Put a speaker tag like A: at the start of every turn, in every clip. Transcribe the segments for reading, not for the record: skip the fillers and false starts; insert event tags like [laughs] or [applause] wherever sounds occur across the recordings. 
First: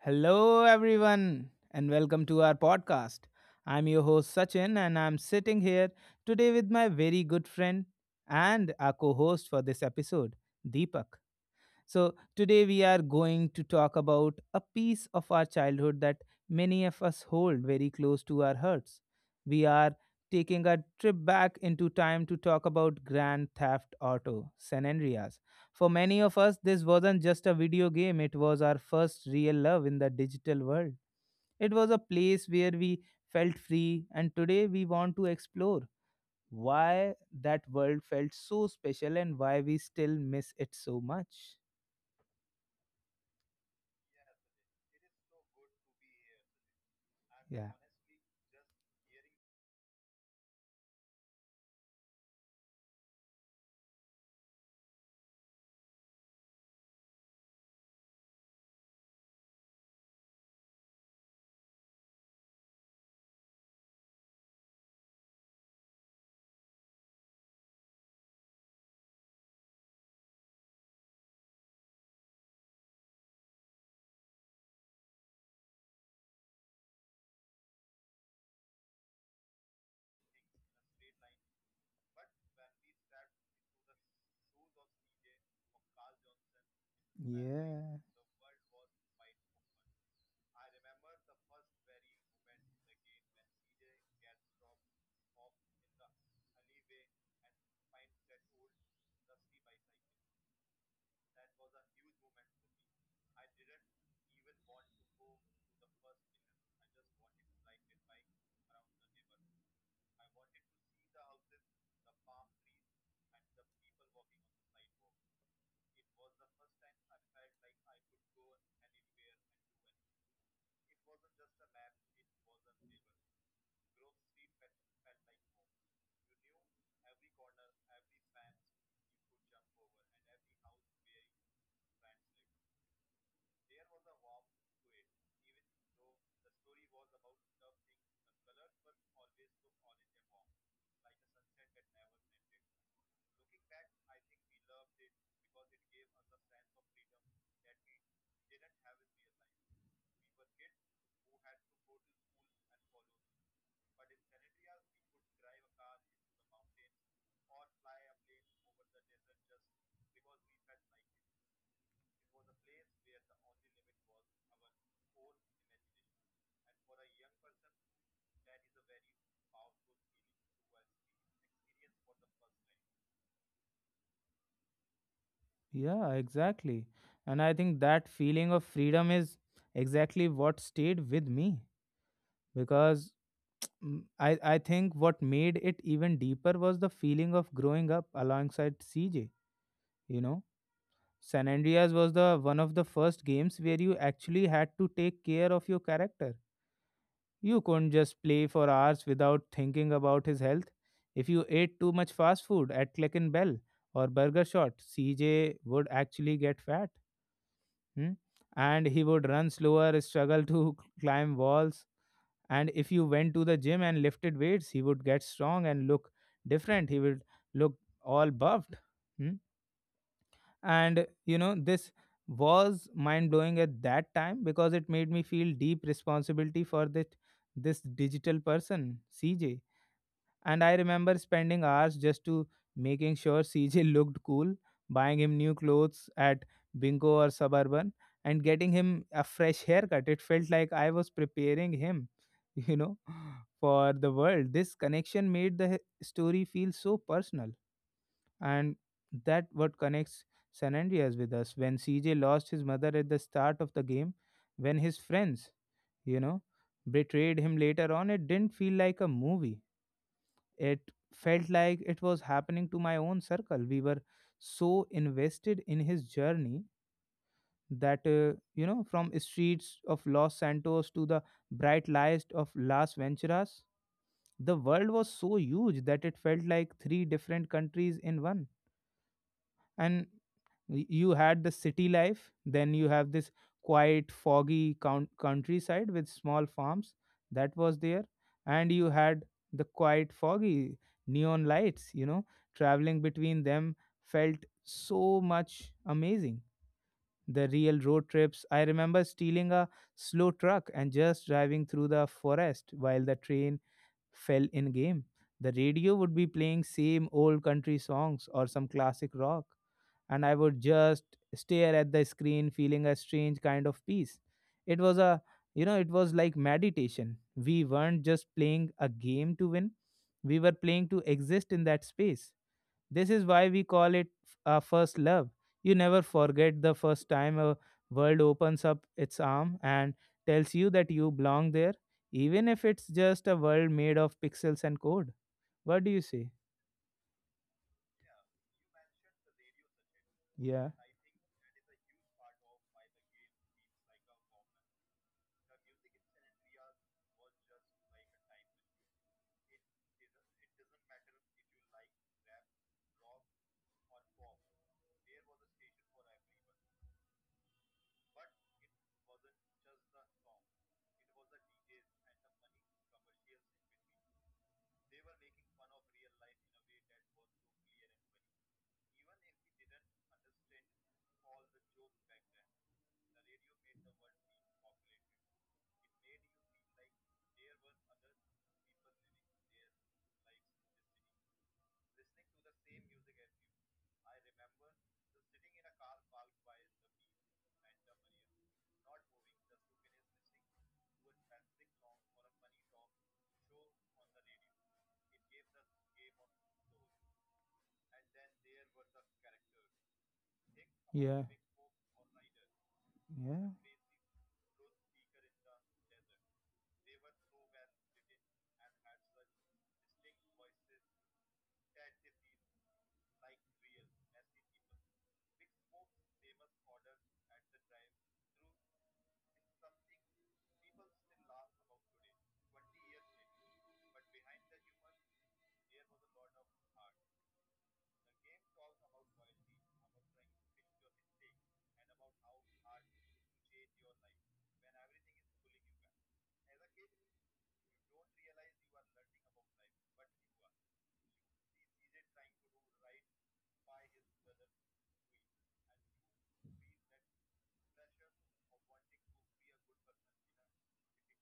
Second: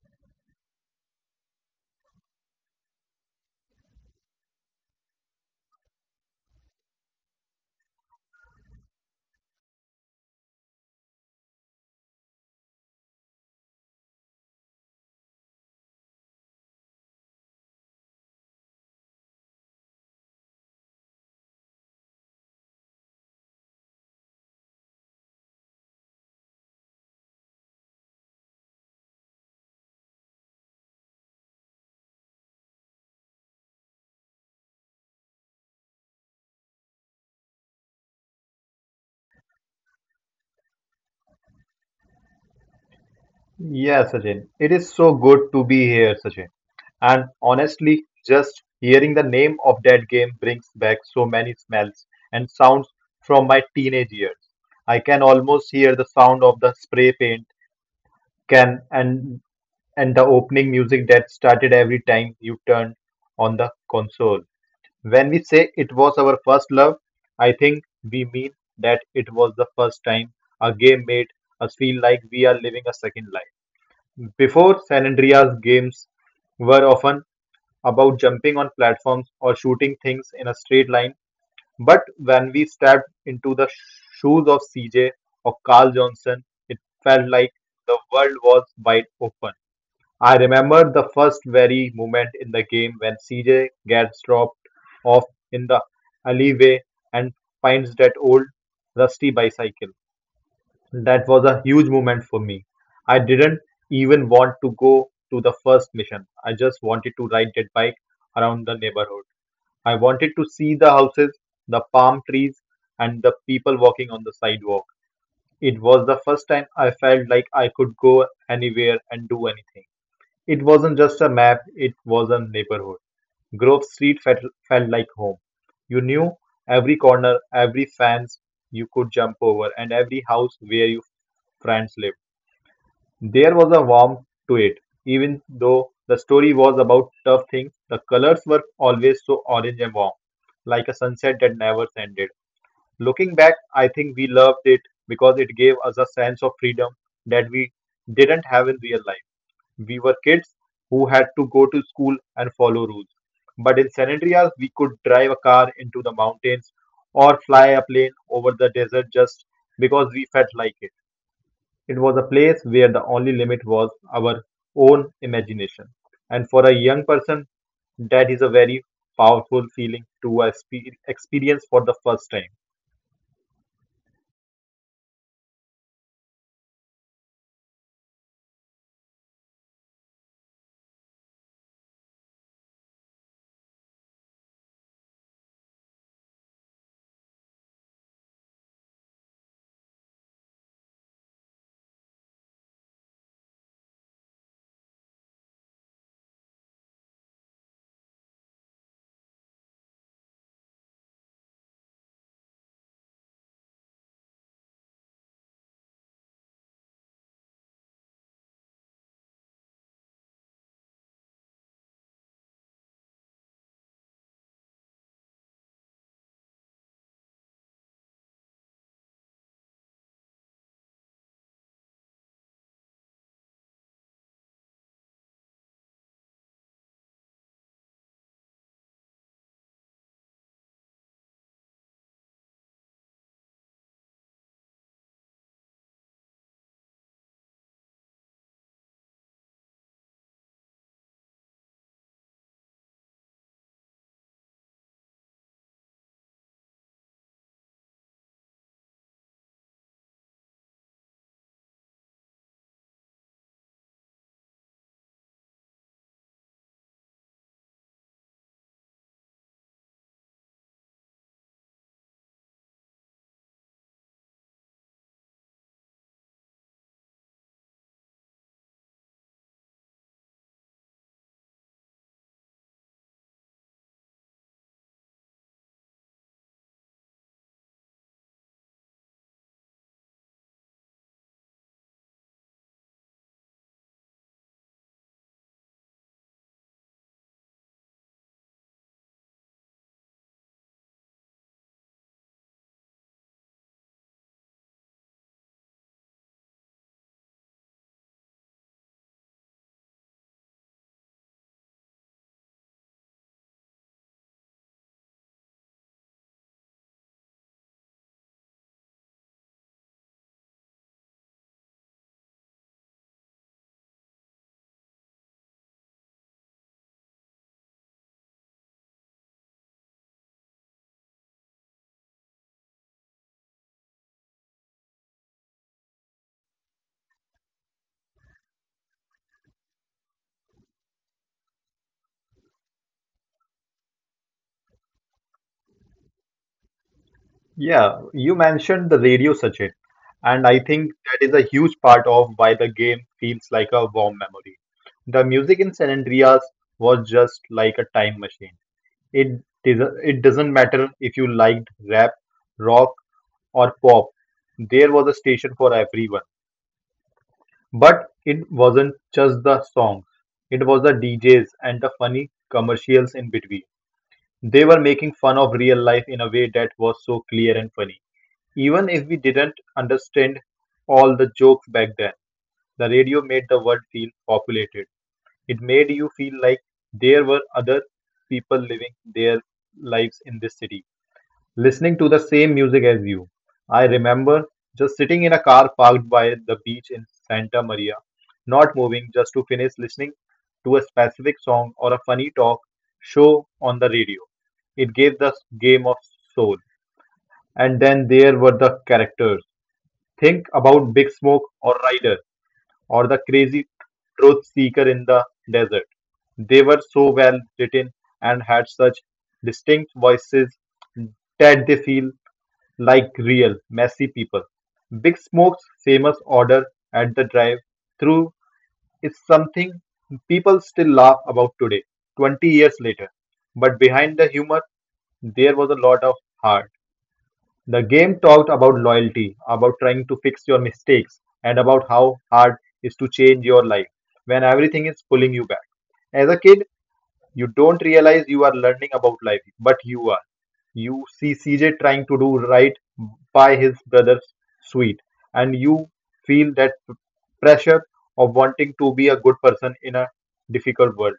A: Hello, everyone, and welcome to our podcast. I'm your host Sachin, and I'm sitting here today with my very good friend and our co host for this episode, Deepak. So, today we are going to talk about a piece of our childhood that many of us hold very close to our hearts. We are taking a trip back into time to talk about Grand Theft Auto San Andreas. For many of us, this wasn't just a video game, it was our first real love in the digital world. It was a place where we felt free, and today we want to explore why that world felt so special and why we still miss it so much.
B: Yeah, Sachin. It is so good to be here, Sachin. And
A: Yeah.
B: honestly, just hearing the name of that game brings back so many smells and sounds from my teenage years. I can almost hear the sound of the spray paint can and the opening music that started every time you turned on the console. When we say it was our first love, I think we mean that it was the first time a game made us feel like we are living a second life. Before, San Andreas games were often about jumping on platforms or shooting things in a straight line, but when we stepped into the shoes of CJ or Carl Johnson, it felt like
A: Yeah.
B: the world was wide open. I remember the first very moment in the game when CJ gets dropped off in the alleyway and finds that old rusty bicycle. That was a huge moment for me. I didn't even want to go to the first mission. I just wanted to ride that bike around the neighborhood. I wanted to see the houses, the palm trees, and the people walking on the sidewalk. It was the first time I felt like I could go anywhere and do anything. It wasn't just a map, it was a neighborhood. Grove Street felt like home. You knew every corner, every fence you could jump over, and every house where your friends lived. There was a warmth to it, even though the story was about tough things. The colors were always so orange and warm, like a sunset that never ended. Looking back, I think we loved it because it gave us a sense of freedom that we didn't have in real life. We were kids who had to go to school and follow rules. But in San Andreas, we could drive a car into the mountains or fly a plane over the desert just because we felt like it. It was a place where the only limit was our own imagination, and for a young person, that is a very powerful feeling to experience for the first time.
A: Yeah, exactly. And I think that feeling of freedom is exactly what stayed with me because I think what made it even deeper was the feeling of growing up alongside CJ, you know. San Andreas was the one of the first games where you actually had to take care of your character. You couldn't just play for hours without thinking about his health. If you ate too much fast food at Click and Bell or Burger Shot, CJ would actually get fat. Hmm? And he would run slower, struggle to [laughs] climb walls. And if you went to the gym and lifted weights, he would get strong and look different. He would look all buffed. Hmm? And this was mind blowing at that time because it made me feel deep responsibility for that this digital person, CJ. And I remember spending hours just to making sure [laughs] CJ looked cool, buying him new clothes at Bingo or Suburban and getting him a fresh haircut. It felt like I was preparing him, [laughs] you know for the world. This connection made the story feel so personal, and that what connects San Andreas with us. When CJ lost his mother at the start of the game, when his friends, you know, betrayed him later on, it didn't feel like a movie. It felt like it was happening to my own circle. We were so invested in his journey that from streets of Los Santos to the bright lights of Las Venturas, the world was so huge that it felt like three different countries in one. And you had the city life, then you have this quiet foggy countryside with small farms that was there, and you had the quiet foggy neon lights, traveling between them felt so much amazing. The real road trips, I remember stealing a slow truck and just driving through the forest while the train fell in game. The radio would be playing same old country songs or some classic rock, and I would just stare at the screen feeling a strange kind of peace. It was a, it was like meditation. We weren't just playing a game to win. We were playing to exist in that space. This is why we call it a first love. You never forget the first time a world opens up its arm and tells you that you belong there, even if it's just a world made of pixels and code. What do you say?
B: Yeah, you mentioned the radio, Sachin, and I
A: Yeah,
B: think that is a huge part of why the game feels like a warm memory. The music in San Andreas was just like a time machine. It it doesn't matter if you liked rap, rock, or pop. There was a station for everyone. But it wasn't just the songs, it was the DJs and the funny commercials in between. They were making fun of real life in a way that was so clear and funny. Even if we didn't understand all the jokes back then, the radio made the world feel populated. It made you feel like there were other people living their lives in this city listening to the same music as you. I remember just sitting in a car parked by the beach in Santa Maria, not moving just to finish listening to a specific song or a funny talk show on the radio. It gave the game of soul. And then there were the characters. Think about Big
A: yeah,
B: Smoke or Ryder or the
A: yeah.
B: crazy truth seeker in the desert. They were so well written and had such distinct voices that they feel like real, messy people. Big Smoke's famous order at the drive-through is something people still laugh about today, 20 years later. But behind the humor, there was a lot of heart. The game talked about loyalty, about trying to fix your mistakes, and about how hard it is to change your life when everything is pulling you back. As a kid, you don't realize you are learning about life, but you are. You see CJ trying to do right by his brother's sweet, and you feel that pressure of wanting to be a good person in a difficult world.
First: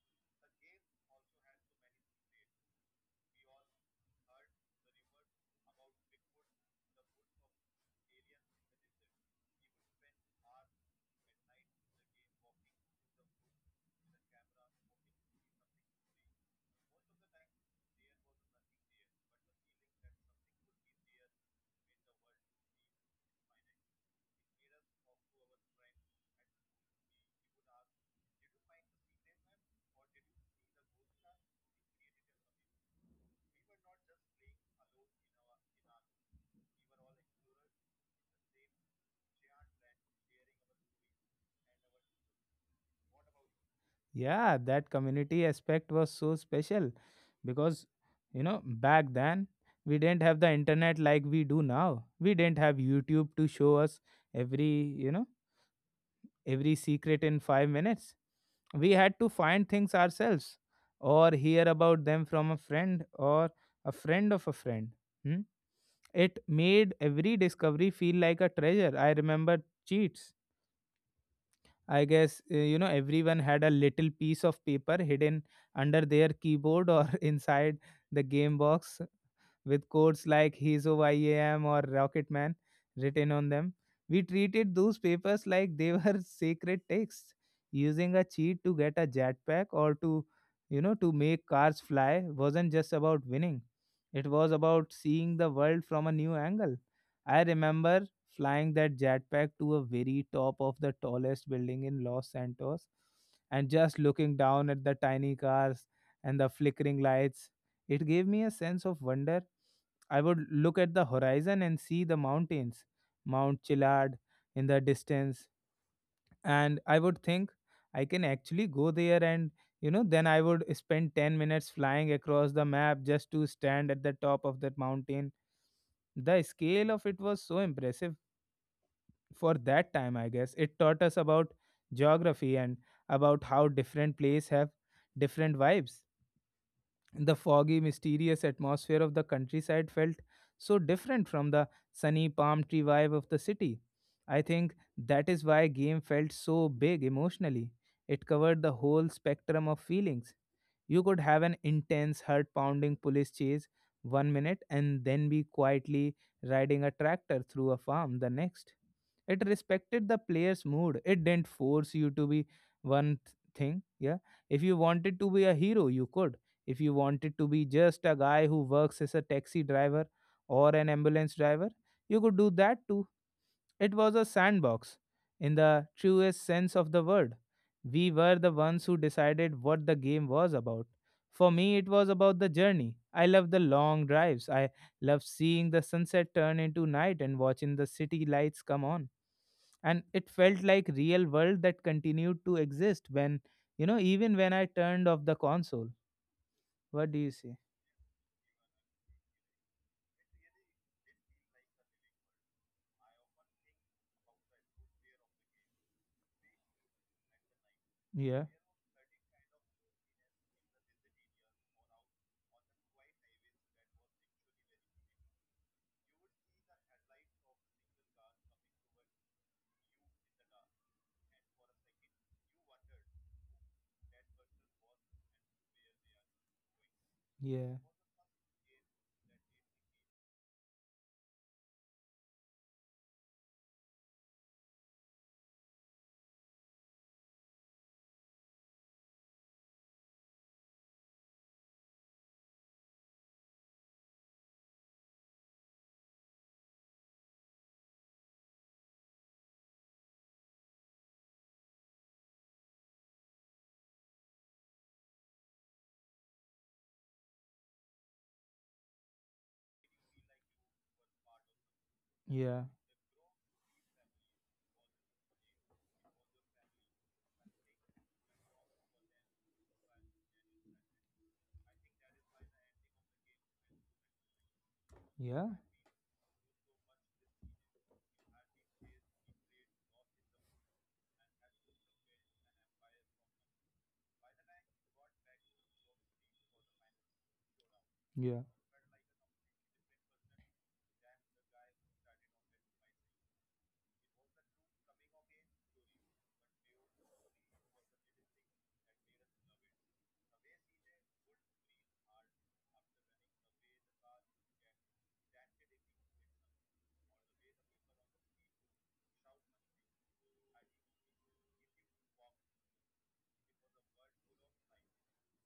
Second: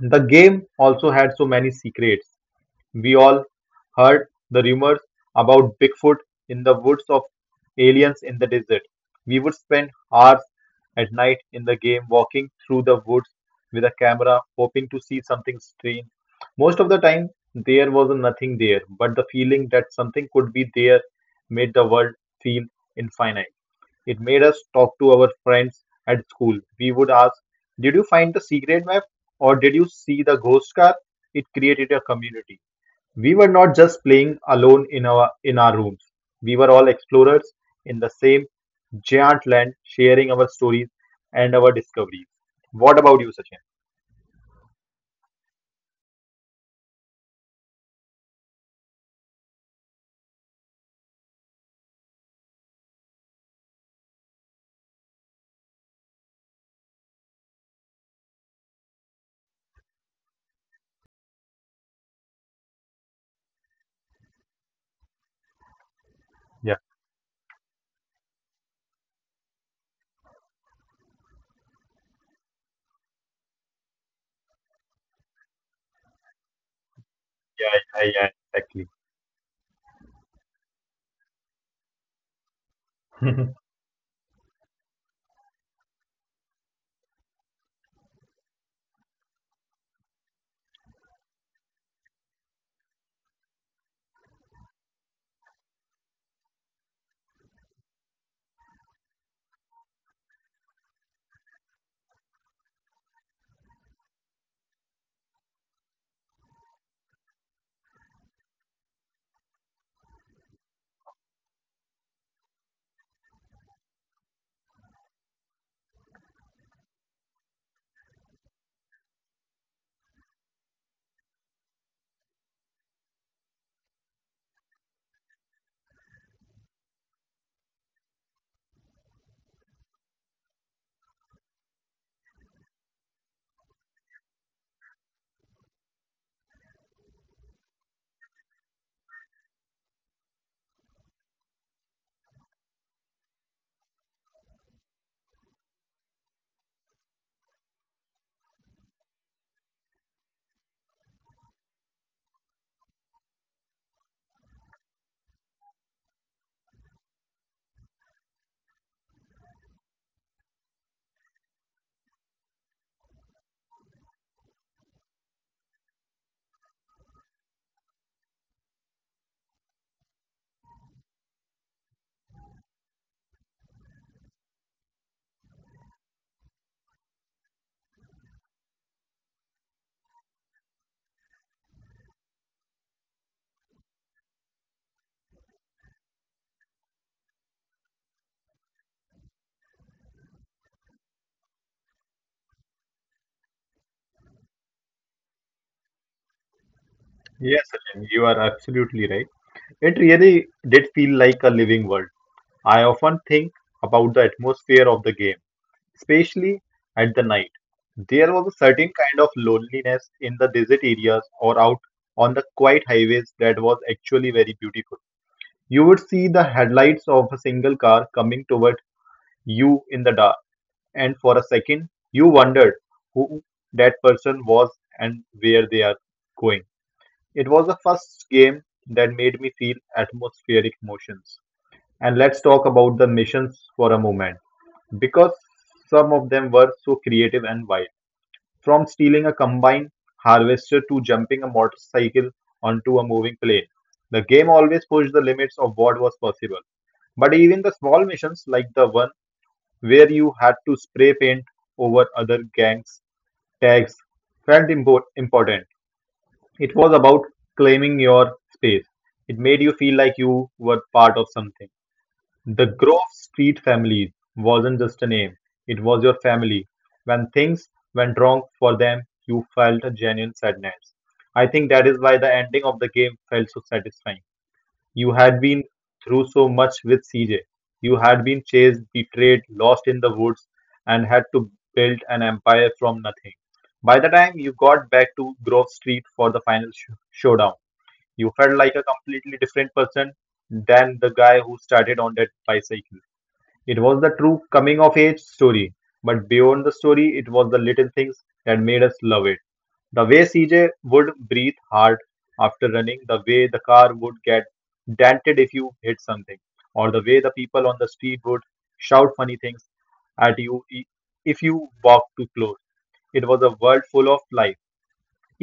B: The game also had so many secrets. We all heard the rumors about Bigfoot in the woods of aliens in the desert. We would spend hours at night in the game walking through the woods with a camera hoping to see something strange. Most of the time, there was nothing there, but the feeling that something could be there made the world feel infinite. It made us talk to our friends at school. We would ask, did you find the secret map or did you see the ghost car? It created a community. We were not just playing alone in our rooms. We were all explorers in the same giant land, sharing our stories and our discoveries. What about you, Sachin?
A: Yeah, that community aspect was so special because, back then we didn't have the internet like we do now. We didn't have YouTube to show us every, you know, every secret in 5 minutes. We had to find things ourselves or hear about them from a friend or a friend of a friend. Hmm? It
B: Yeah,
A: made every discovery feel like a treasure. I remember cheats. I guess, everyone had a little piece of paper hidden under their keyboard or [laughs] inside
B: yeah, yeah,
A: the
B: yeah,
A: game
B: exactly.
A: box with quotes like He's Over IAM or Rocket Man written on them.
B: [laughs]
A: We treated those papers like they were [laughs] sacred texts, using a cheat to get a jetpack or to make cars fly wasn't just about winning. It was about seeing the world from a new angle. I remember flying that jetpack to a very top of the tallest building in Los Santos and just looking down at the tiny cars and the flickering lights. It gave me a sense of wonder. I would look at the horizon and see the mountains, Mount Chilad in the distance, and I would think I can actually go there. And then I would spend 10 minutes flying across the map just to stand at the top of that mountain. The scale of it was so impressive for that time, I guess. It taught us about geography and about how different places have different vibes. The foggy, mysterious atmosphere of the countryside felt so different from the sunny palm tree vibe of the city. I think that is why game felt so big emotionally. It covered the whole spectrum of feelings. You could have an intense, heart pounding police chase one minute and then be quietly riding a tractor through a farm the next. It respected the player's mood. It didn't force you to be one thing. Yeah. If you wanted to be a hero, you could. If you wanted to be just a guy who works as a taxi driver or an ambulance driver, you could do that too. It was a sandbox, in the truest sense of the word. We were the ones who decided what the game was about. For me, it was about the journey. I loved the long drives. I loved seeing the sunset turn into night and watching the city lights come on. And it felt like real world that continued to exist when, you know, even when I turned off the console. What do you say?
B: Yes, Sachin, you are absolutely right. It really did feel like a living world. I often think about the atmosphere of the game, especially at the night. There
A: Yeah,
B: was a certain kind of loneliness in the desert areas or out on the quiet highways that was actually very beautiful. You would see the headlights of a single car coming toward you in the dark, and for a second you wondered who that person was and where they are going. It was the
A: yeah,
B: first game that made me feel atmospheric emotions. And let's talk about the missions for a moment, because some of them were so creative and wild. From stealing a combine harvester to jumping a motorcycle onto a moving plane, the game always pushed the limits of what was possible. But even the small missions, like the one where you had to spray paint over other gangs' tags, felt important. It was about claiming your space. It made you feel like you were part of something.
A: yeah,
B: The Grove Street Families wasn't just a name, it was your family. When things went wrong for them, you felt a genuine sadness. I think that is why the ending of the game felt so satisfying. You had
A: yeah,
B: been through so much with CJ. You had been chased, betrayed, lost in the woods, and had to build an empire from nothing. By the time you got back to Grove Street for the final showdown, you
A: yeah,
B: felt like a completely different person than the guy who started on that bicycle. It was the true coming-of-age story, but beyond the story, it was the little things that made us love it. The way CJ would breathe hard after running, the way the car would get dented if you hit something, or the way the people on the street would shout funny things at you if you walked too close. It was a world full of life,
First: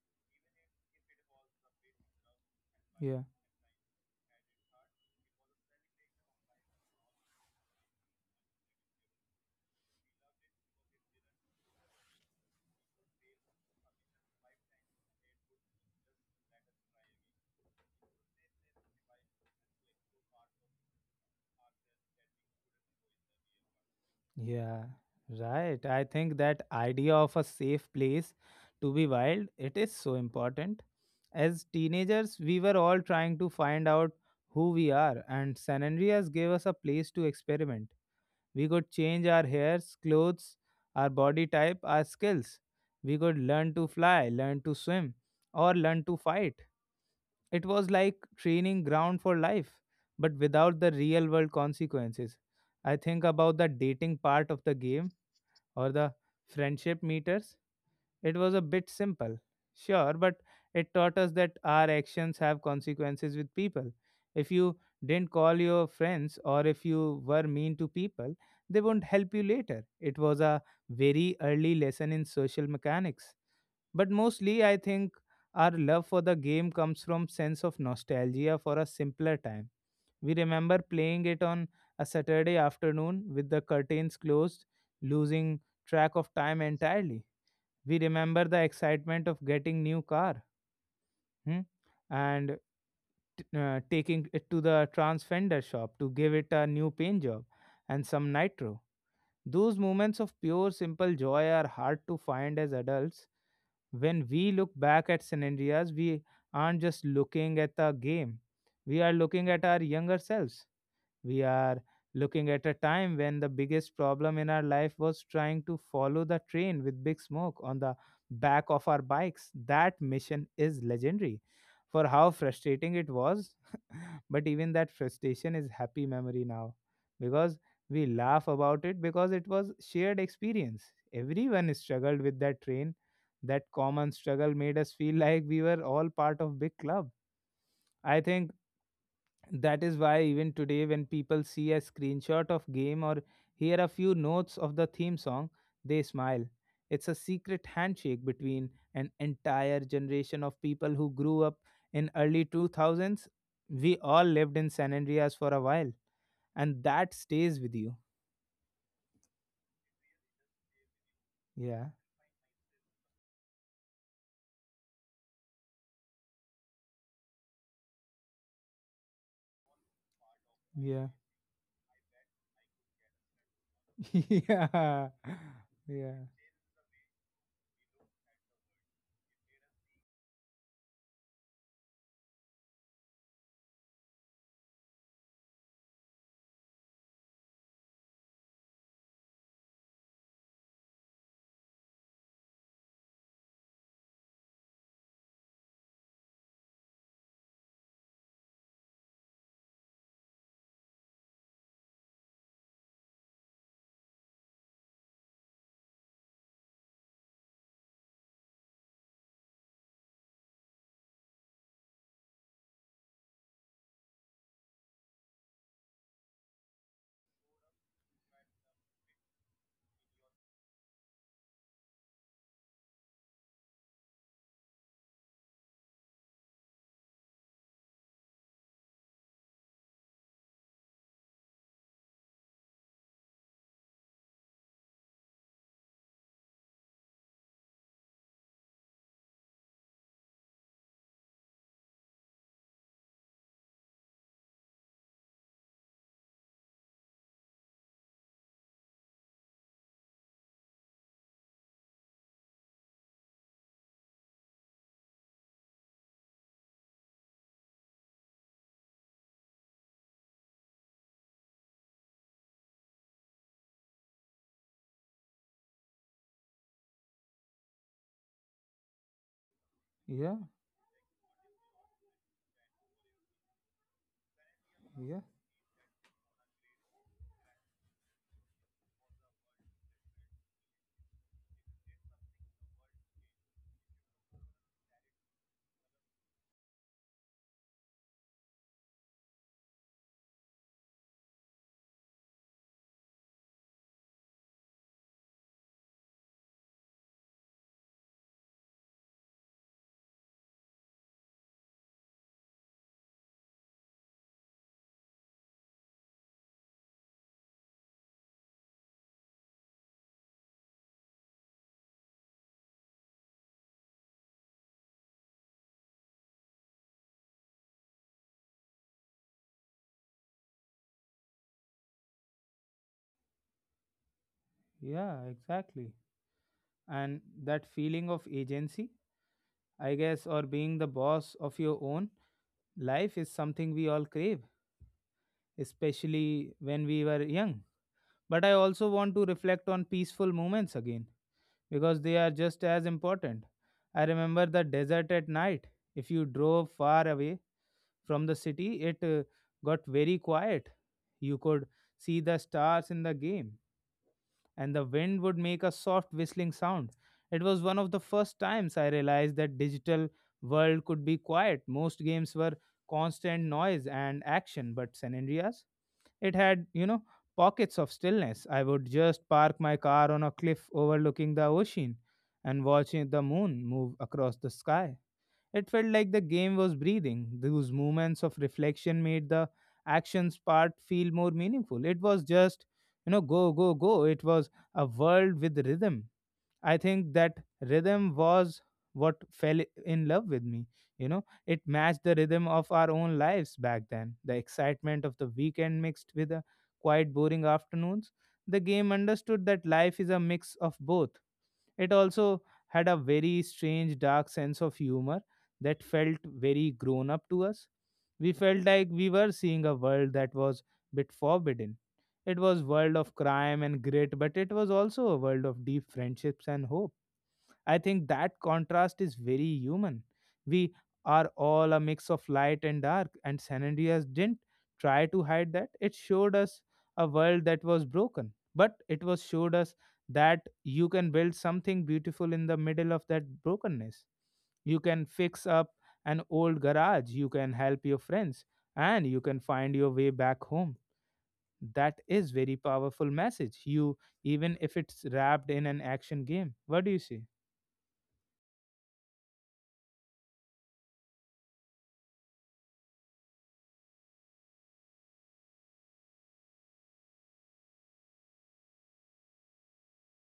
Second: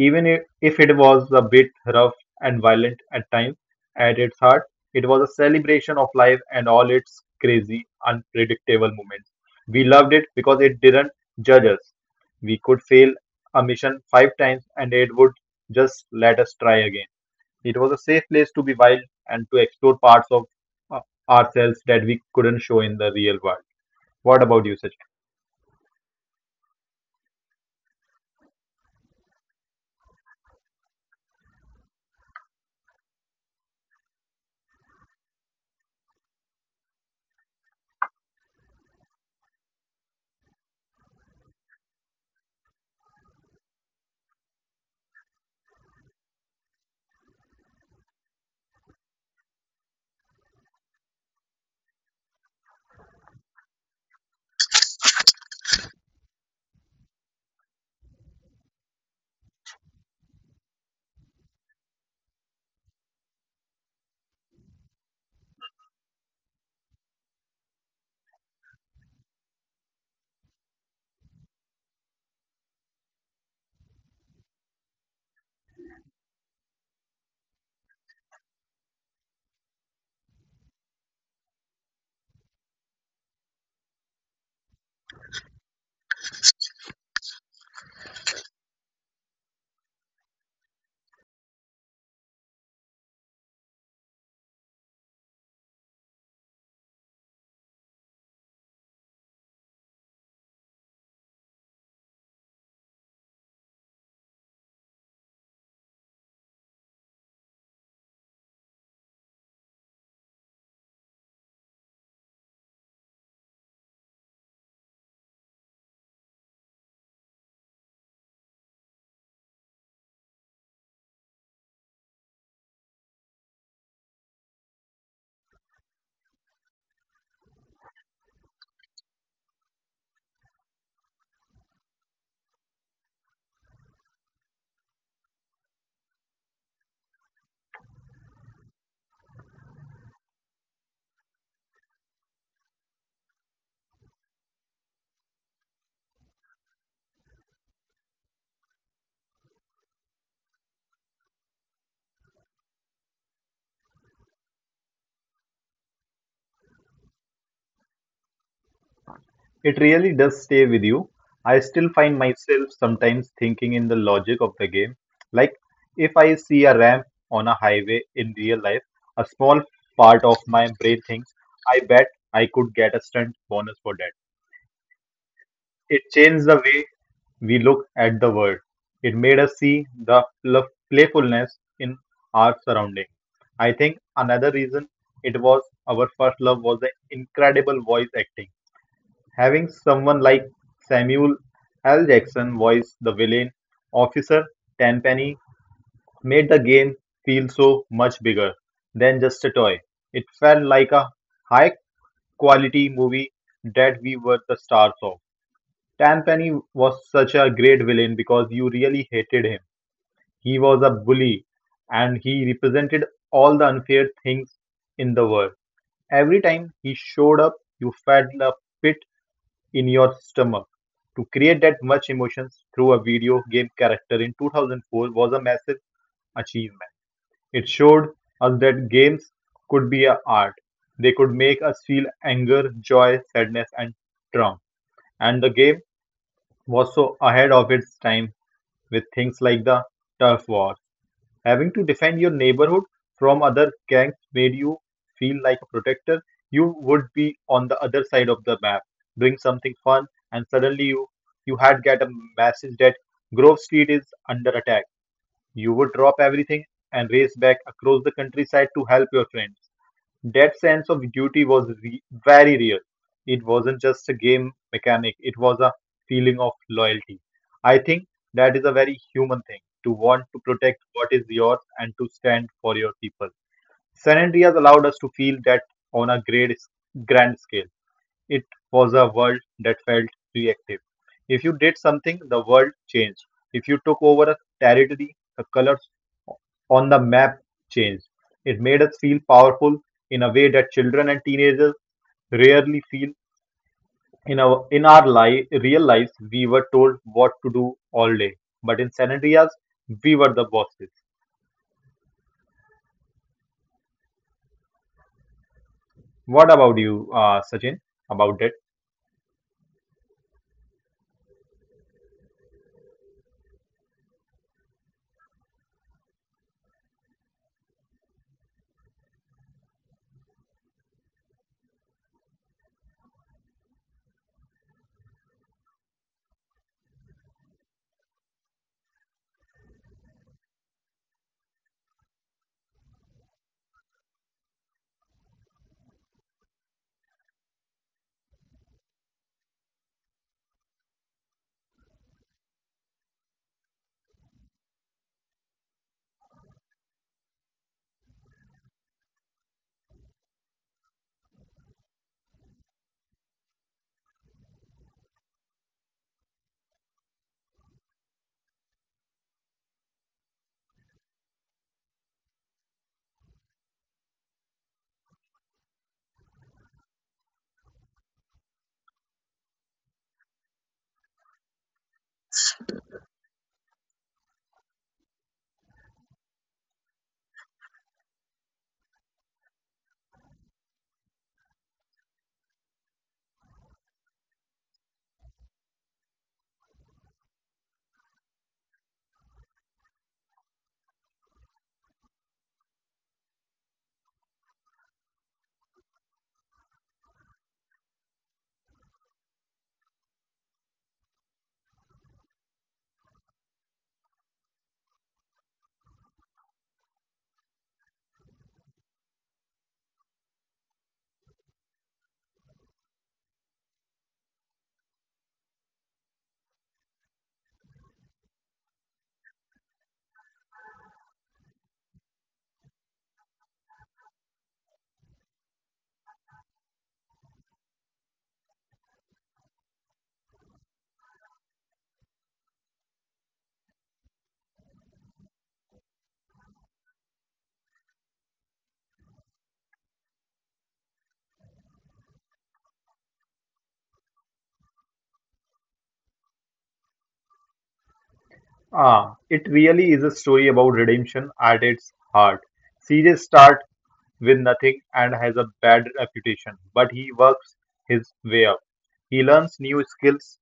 B: even if it was a bit rough and violent
A: yeah.
B: at times. At its heart, it was a celebration of life and all its crazy, unpredictable moments. We loved it because it didn't judge us. We could fail a mission five times and it would just let us try again. It was a safe place to be wild and to explore parts of uh, ourselves that we couldn't show in the real world. What about you,
A: Yeah,
B: Sachin?
A: right. I think that idea of a safe place to be wild, it is so important. As teenagers, we were all trying to find out who we are, and San Andreas gave us a place to experiment. We could change our hairs, clothes, our body type, our skills. We could learn to fly, learn to swim, or learn to fight. It was like training ground for life, but without the real world consequences. I think about the dating part of the game or the friendship meters. It was a bit simple, sure, but it taught us that our actions have consequences with people. If you didn't call your friends or if you were mean to people, they won't help you later. It was a very early lesson in social mechanics, but mostly I think our love for the game comes from sense of nostalgia for a simpler time. We remember playing it on a Saturday afternoon with the curtains closed, losing track of time entirely. We remember the excitement of getting new car. Hmm? And taking it to the Transfender shop to give it a new paint job and some nitro. Those moments of pure, simple joy are hard to find as adults. When we look back at scenarios, we aren't just looking at the game. We are looking at our younger selves. We are looking at a time when the biggest problem in our life was trying to follow the train with Big Smoke on the back of our bikes. That mission is legendary for how frustrating it was, but even that frustration is happy memory now because we laugh about it because it was shared experience. Everyone struggled with that train. That common struggle made us feel like we were all part of big club. I think that is why even today when people see a screenshot of game or hear a few notes of the theme song, they smile. It's a secret handshake between an entire generation of people who grew up in early 2000s. We all lived in San Andreas for a while and that stays with you.
B: It really does stay with you. I still
A: Yeah.
B: find myself sometimes thinking in the logic of the game. Like, if I see a ramp on a highway in real life, a small part of my brain
A: Yeah.
B: thinks, I bet I could get a stunt bonus for that.
A: [laughs] yeah.
B: It
A: Yeah.
B: changed the way we look at the world. It made us see the playfulness in our surrounding. I think another reason it was our first love was the incredible voice acting. Having someone like Samuel L. Jackson voice the villain, Officer Tenpenny, made the game feel so much bigger than just a toy. It felt like a high quality movie that we were the stars of. Tenpenny was such a great villain because you really hated him. He was a bully and he represented all the unfair things in the world. Every time he showed up, you felt a pit in your stomach. To create that much emotions through a video game character in 2004 was a massive achievement. It showed us that games could be a art. They could make us feel anger, joy, sadness, and trauma. And the game was so ahead of its time with things like the turf war. Having to defend your neighborhood from other gangs made you feel like a protector. You would be on the other side of the map, doing something fun, and suddenly you had get a message that Grove Street is under attack. You would drop everything and race back across the countryside to help your friends. That sense of duty was very real. It wasn't just a game mechanic, it was a feeling of loyalty. I think that is a very human thing to want
A: Yeah.
B: to protect what is yours and to stand for your people. San Andreas allowed us to
A: Yeah.
B: feel that on a great, grand scale. It was a world that felt reactive. If you did something, the world changed. If you took over a territory, the colors on the map changed. It made us feel powerful in a way that children and teenagers rarely feel. In our real lives, we were told what to do all day, but in San Andreas, we were the bosses. What about you, Sachin? About that?
A: Yeah, exactly. And that feeling of agency, I guess, or being the boss of your own life is something we all crave, especially when we were young. But I also want to reflect on peaceful moments again because they are just as important. I remember the desert at night. If you drove far away from the city, it got very quiet. You could see the stars in the game and the wind would make a soft whistling sound. It was one of the first times I realized that digital world could be quiet. Most games were constant noise and action, but San Andreas, it had, pockets of stillness. I would just park my car on a cliff overlooking the ocean and watch the moon move across the sky. It felt like the game was breathing. Those moments of reflection made the actions part feel more meaningful. It was just, go, go, go. It was a world with rhythm. I think that rhythm was what fell in love with me. You know, it matched the rhythm of our own lives back then. The excitement of the weekend mixed with the quiet, boring afternoons. The game understood that life is a mix of both. It also had a very strange, dark sense of humor that felt very grown up to us. We felt like we were seeing a world that was bit forbidden. It was world of crime and grit, but it was also a world of deep friendships and hope. I think that contrast is very human. We are all a mix of light and dark, and San Andreas didn't try to hide that. It showed us a world that was broken, but it was showed us that you can build something beautiful in the middle of that brokenness. You can fix up an old garage, you can help your friends, and you can find your way back home. That is very powerful message. You even if it's wrapped in an action game. What do you say?
B: Ah, it really is a story about redemption at its heart. Series start with nothing and has a bad reputation, but he works his way up. He learns new skills,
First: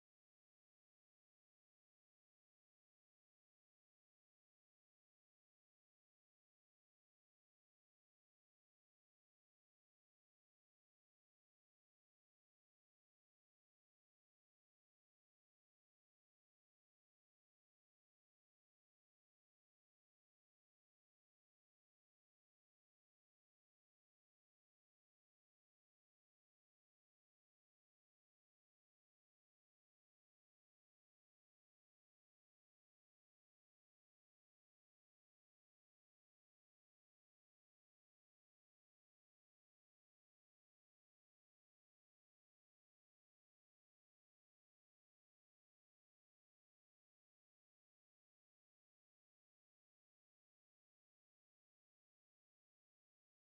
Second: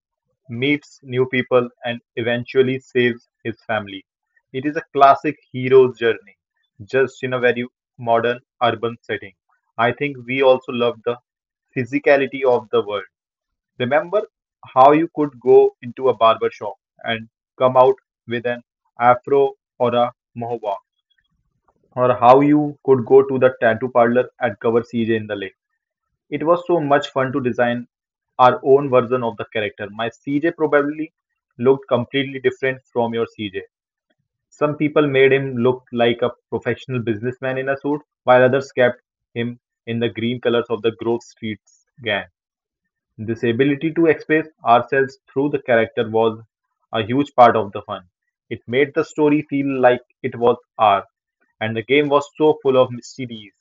B: meets new people, and eventually saves his family. It is a classic hero's journey, just in a very modern urban setting. I think we also love the physicality of the world. Remember how you could go into a barber shop and come out with an afro or a mohawk or how you could go to the tattoo parlor at Cover CJ in the lake. It was so much fun to design our own version of the character. My CJ probably looked completely different from your CJ. Some people made him look like a professional businessman in a suit, while others kept him in the green colors of the Grove Street gang. This ability to express ourselves through the character was a huge part of the fun. It made the story feel like it was ours, and the game was so full of mysteries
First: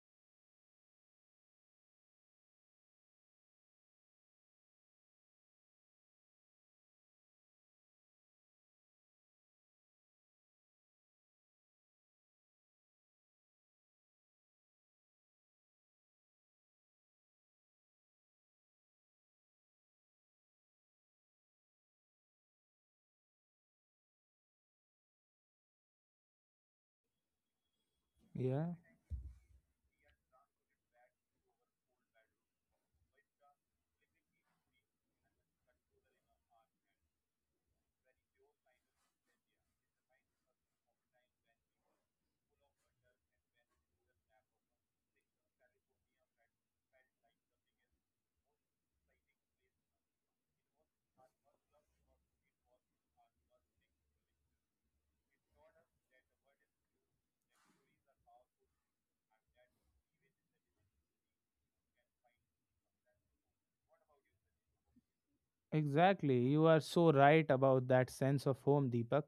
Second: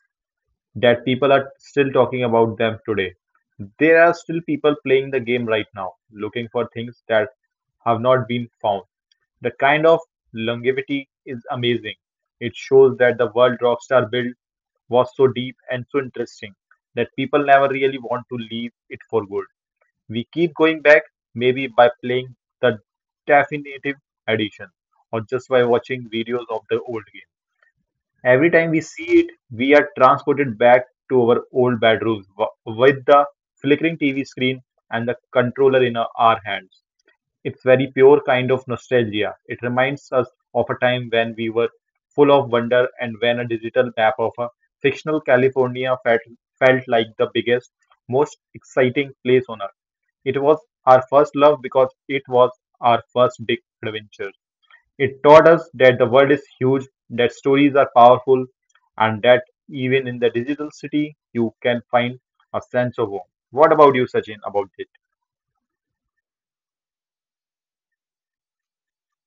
B: that people are still talking about them today. There are still people playing the game right now, looking for things that have not been found. The kind of longevity is amazing. It shows that the world Rockstar built was so deep and so interesting that people never really want to leave it for good. We keep going back, maybe by playing the definitive edition or just by watching videos of the old game. Every time
A: Yeah.
B: we see it, we are transported back to our old bedrooms with the flickering TV screen and the controller in our hands. It's very pure kind of nostalgia. It reminds us of a time when we were full of wonder and when a digital map of a fictional California felt like the biggest, most exciting place on earth. It was our first love because it was our first big adventure. It taught us that the world is huge, that stories are powerful, and that even in the digital city, you can find a sense of home. What about you, Sachin, about it?
A: Exactly. You are so right about that sense of home, Deepak.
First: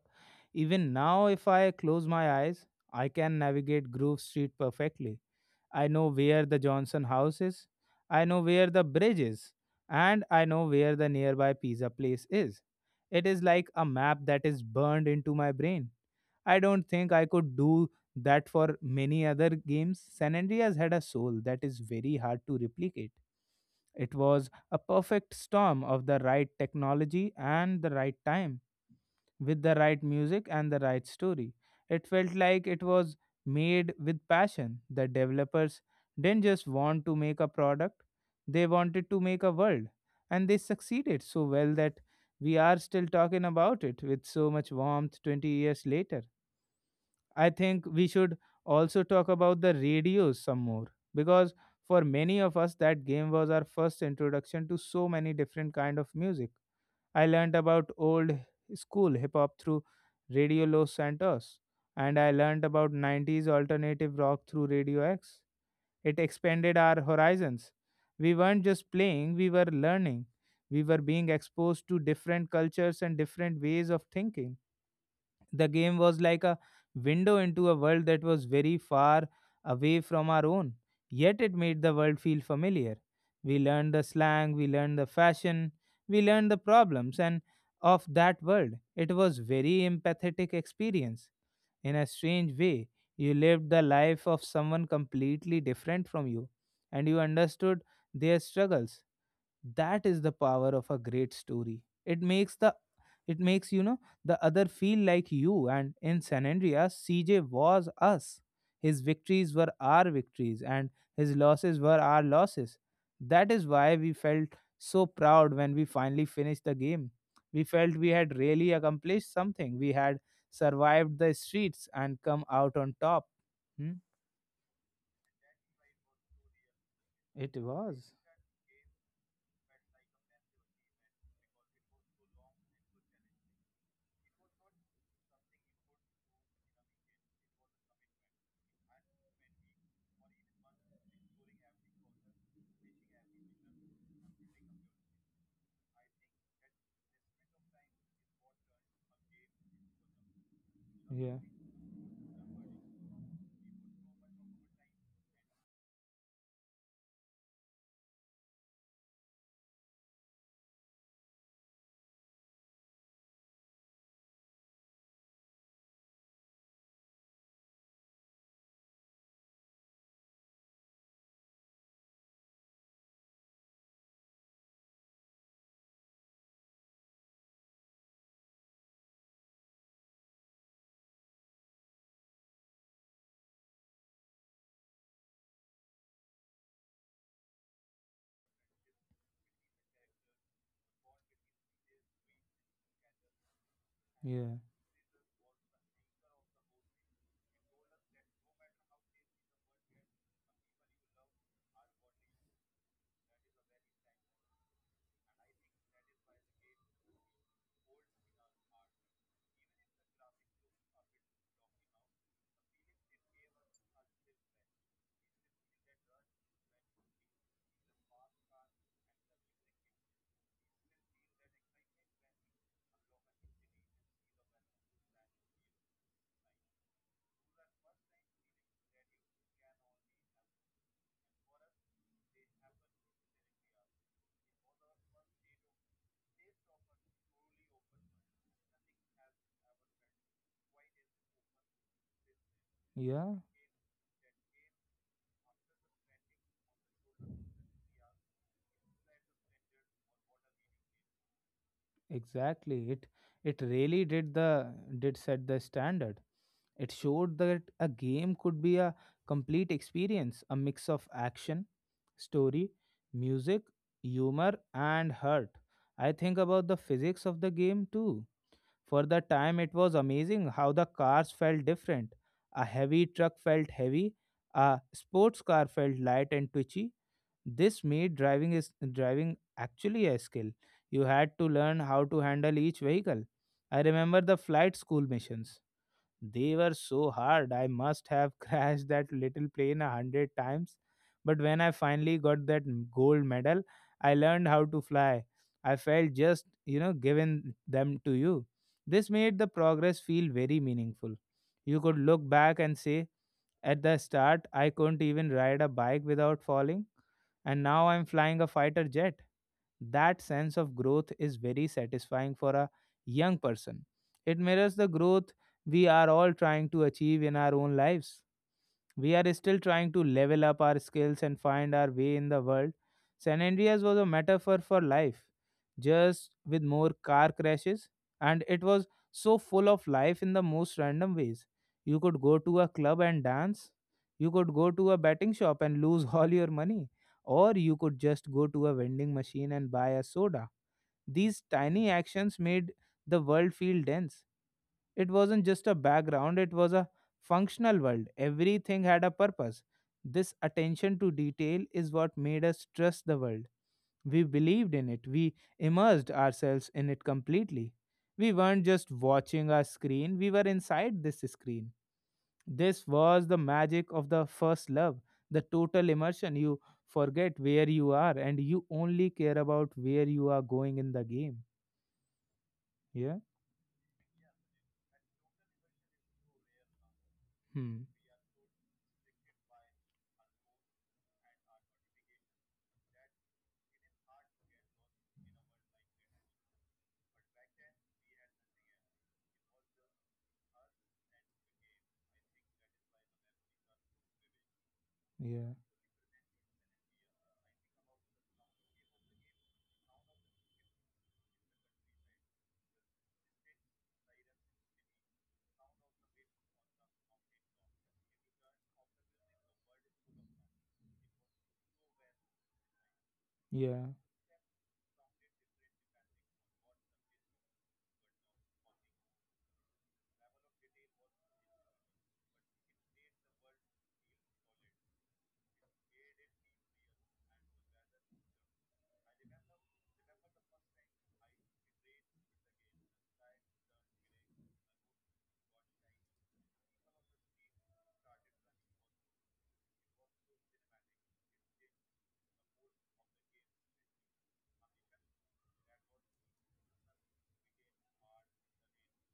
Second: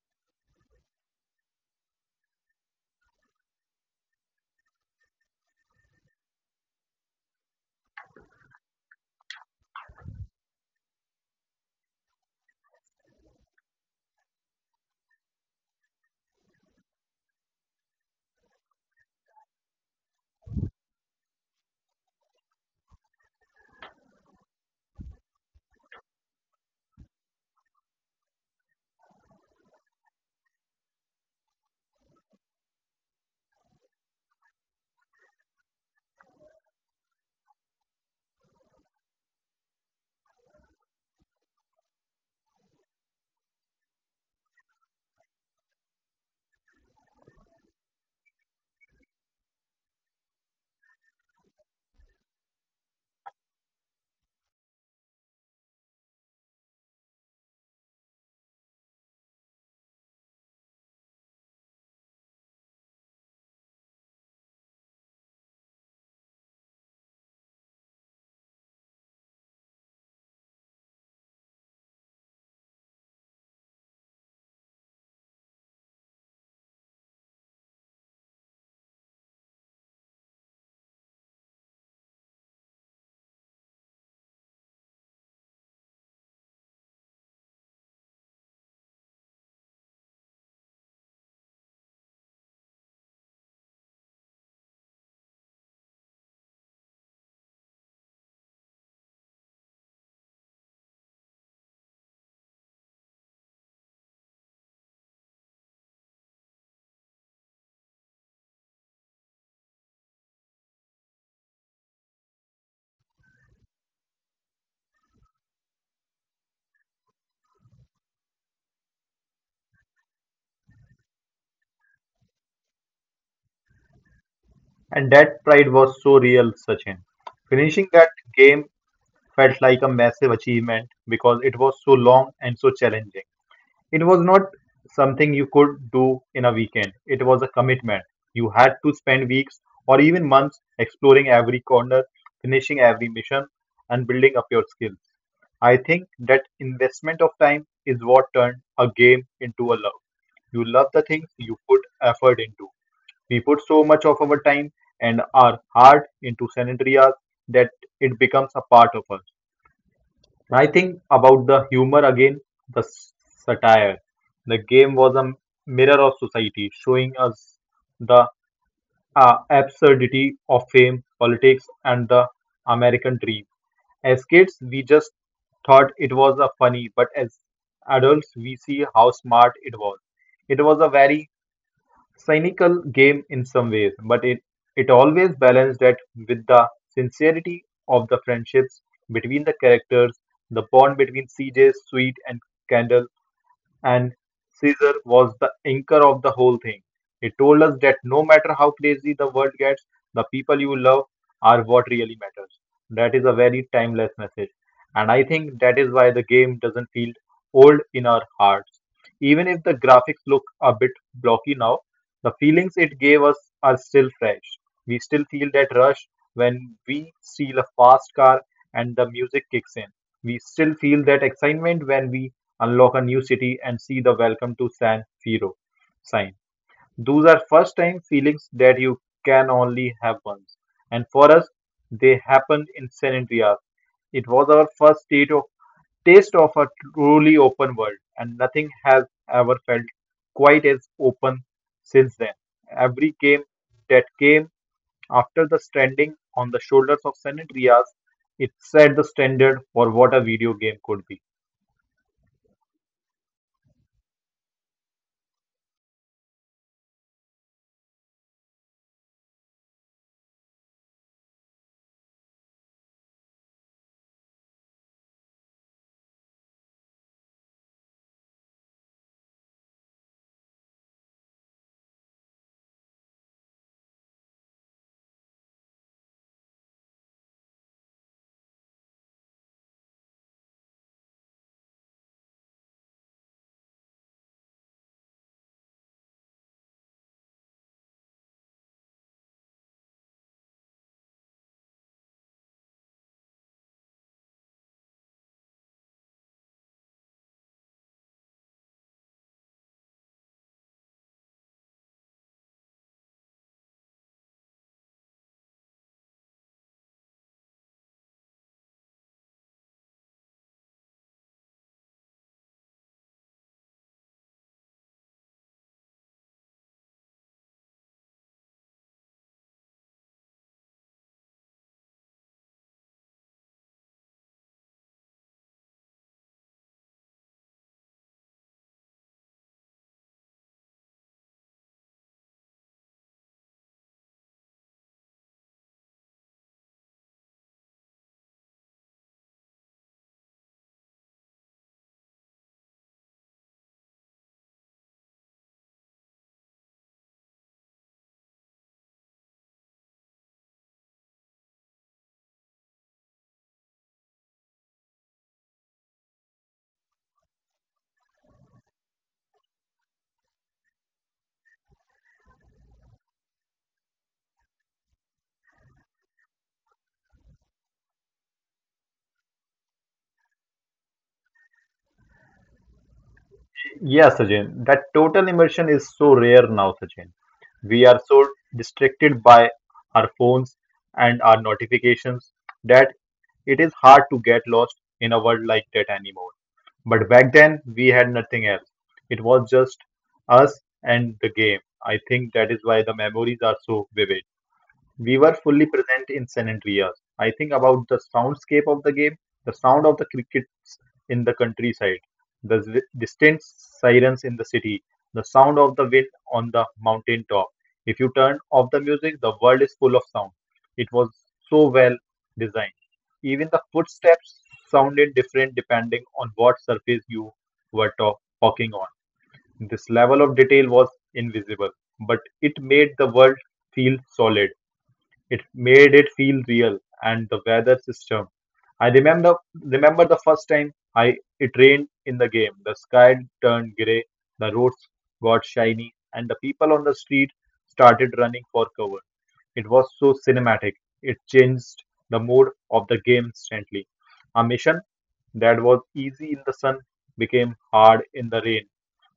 A: Even now, if I close my eyes, I can navigate Grove Street perfectly. I know where the Johnson house is, I know where the bridge is, and I know where the nearby pizza place is. It is like a map that is burned into my brain. I don't think I could do that for many other games. San Andreas had a soul that is very hard to replicate. It was a perfect storm of the right technology and the right time, with the right music and the right story. It felt like it was made with passion. The developers didn't just want to make a product, they wanted to make a world. And they succeeded so well that we are still talking about it with so much warmth 20 years later. I think we should also talk about the radios some more because for many of us that game was our first introduction to so many different kind of music. I learned about old school hip hop through Radio Los Santos and I learned about 90s alternative rock through Radio X. It expanded our horizons. We weren't just playing, we were learning. We were being exposed to different cultures and different ways of thinking. The game was like a window into a world that was very far away from our own, yet it made the world feel familiar. We learned the slang, we learned the fashion, we learned the problems and of that world. It was very empathetic experience. In a strange way, you lived the life of someone completely different from you and you understood their struggles. That is the power of a great story. It makes the it makes the other feel like you. And in San Andreas, CJ was us. His victories were our victories and his losses were our losses. That is why we felt so proud when we finally finished the game. We felt we had really accomplished something. We had survived the streets and come out on top. Hmm?
B: And that pride was so real, Sachin.
A: It
B: Finishing that
A: was.
B: game felt like a massive achievement because it was so long and so challenging. It was not something you could do in a weekend. It was a commitment. You had to spend weeks or even months exploring every corner, finishing every mission, and building up your skills. I think that investment of time is what turned a game into a love. You love the things
A: Yeah.
B: you put effort into. We put so much of our time and our heart into sanitary hours that it becomes a part of us. I think about the humor again, the s- satire. The game was a mirror of society, showing us the absurdity of fame, politics, and the American dream. As kids, we just thought it was a funny, but as adults, we see how smart it was. It was a very cynical game in some ways, but it always balanced that with the sincerity of the friendships between the characters, the bond between CJ, Sweet, and Kendall and
A: Yeah.
B: Caesar was the anchor of the whole thing. He told us that no matter how crazy the world gets, the people you love are what really matters. That is a very timeless message. And I think that is why the game doesn't feel old in our hearts. Even if the graphics look a bit blocky now, the feelings it gave us are still fresh. We still feel that rush when we steal a fast car and the music kicks in. We still feel that excitement when we unlock a new city, and see the Welcome to San Firo sign. Those are first time feelings that you can only have once. And for us, they happened in San Andreas. It was our taste of a truly open world, and nothing has ever felt quite as open since then. Every
A: Yeah.
B: game that came after the standing on the shoulders of San Andreas, it set the standard for what a video game could be.
A: Exactly. It really did set the standard. It showed that a game could be a complete experience, a mix of action, story, music, humor, and hurt. I think about the physics of the game too. For the time, it was amazing how the cars felt different. A heavy truck felt heavy, a sports car felt light and twitchy. This made driving actually a skill. You had to learn how to handle each vehicle. I remember the flight school missions. They were so hard. I must have [laughs] crashed that little plane 100 times. But when I finally got that gold medal, I learned how to fly. I felt just, given them to you. This made the progress feel very meaningful. You could look back and say, at the start, I couldn't even ride a bike without falling, and now I'm flying a fighter jet. That sense of growth is very satisfying for a young person. It mirrors the growth we are all trying to achieve in our own lives. We are still trying to level up our skills and find our way in the world. San Andreas was a metaphor for life, just with more car crashes, and it was so full of life in the most random ways. You could go to a club and dance, you could go to a betting shop and lose [laughs] all your money, or you could just go to a vending machine and buy a soda. These tiny actions made the world feel dense. It wasn't just a background, it was a functional world. Everything had a purpose. This attention to detail is what made us trust the world. We believed in it. We immersed ourselves in it completely. We weren't just watching a screen, we were inside this screen. This was the magic of the first love, the total immersion. You forget where you are and you only care about where you are going in the game. Yeah?
B: Yeah, Sachin, that total immersion is so rare now, Sachin.
A: Hmm.
B: We are so distracted by our phones and our notifications that it is hard to get lost in a world like that anymore. But back then, we had nothing else. It was just us and the game. I think that is why the memories are so vivid we were
A: Yeah.
B: fully present in San Andreas. I think about the soundscape of the game, the sound of the crickets in the countryside, distant sirens in the city, the sound of the wind on the mountain top. If you turn off the music, the world is full of sound. It was so well designed. Even the
A: Yeah.
B: footsteps sounded different depending on what surface you were to- walking on. This level of detail was invisible, but it made the world feel solid. It made it feel real, and the weather system. I remember the first time I it rained in the game. The sky turned grey, the roads got shiny, and the people on the street started running for cover. It was so cinematic. It changed the mood of the game instantly. A mission that was easy in the sun became hard in the rain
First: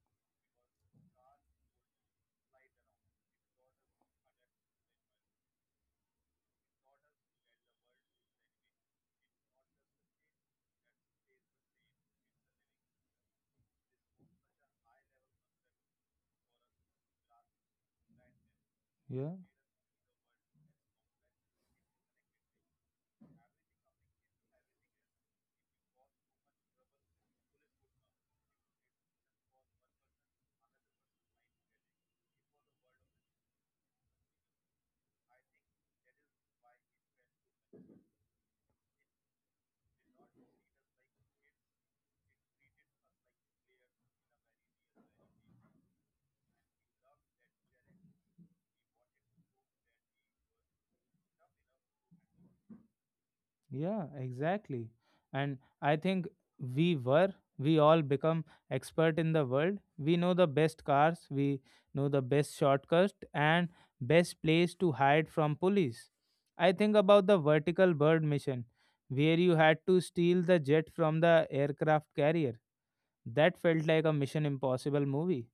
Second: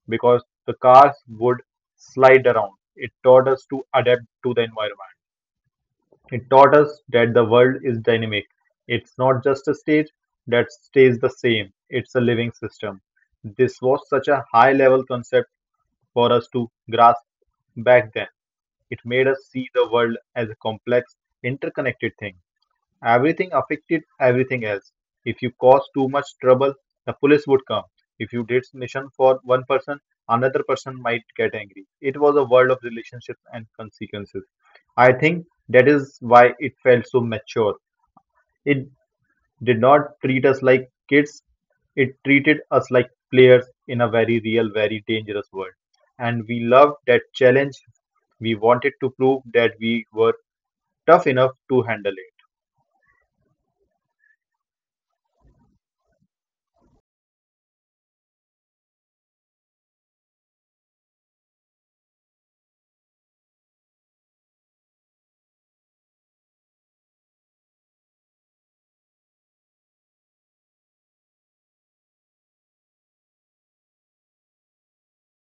B: because the cars would slide around. It taught us to adapt to the environment. It taught us that the world is dynamic. It's not just a stage that stays the same, it's a living system. This was such a high level concept for us to grasp back then. It made
A: Yeah.
B: us see the world as a complex, interconnected thing. Everything affected everything else. If you caused too much trouble, the police would come. If you did mission for one person, another person might get angry. It was a world of relationships and consequences. I think that is why it felt so mature. It did not treat us like kids. It treated us like players in a very real, very dangerous world. And we loved that challenge. We wanted to prove that we were tough enough to handle it.
A: Yeah, exactly. And I think we were, we all become expert in the world. We know the best cars, we know the best shortcuts and best place to hide from police. I think about the vertical bird mission where you had to steal the jet from the aircraft carrier. That felt like a Mission Impossible movie.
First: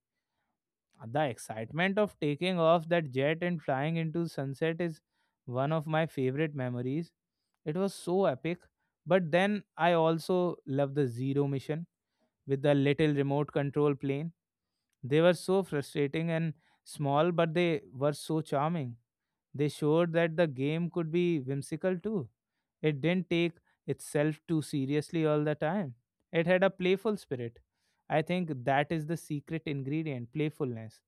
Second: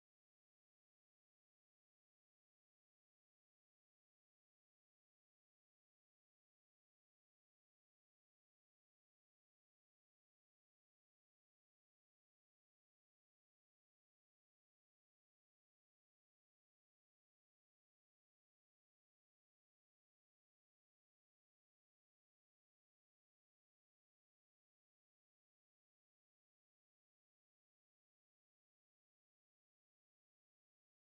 A: The excitement of taking off that jet and flying into sunset is one of my favorite memories. It was so epic. But then I also love the Zero mission with the little remote control plane. They were so frustrating and small, but they were so charming. They showed that the game could be whimsical too. It didn't take itself too seriously all the time. It had a playful spirit. I think that is the secret ingredient playfulness.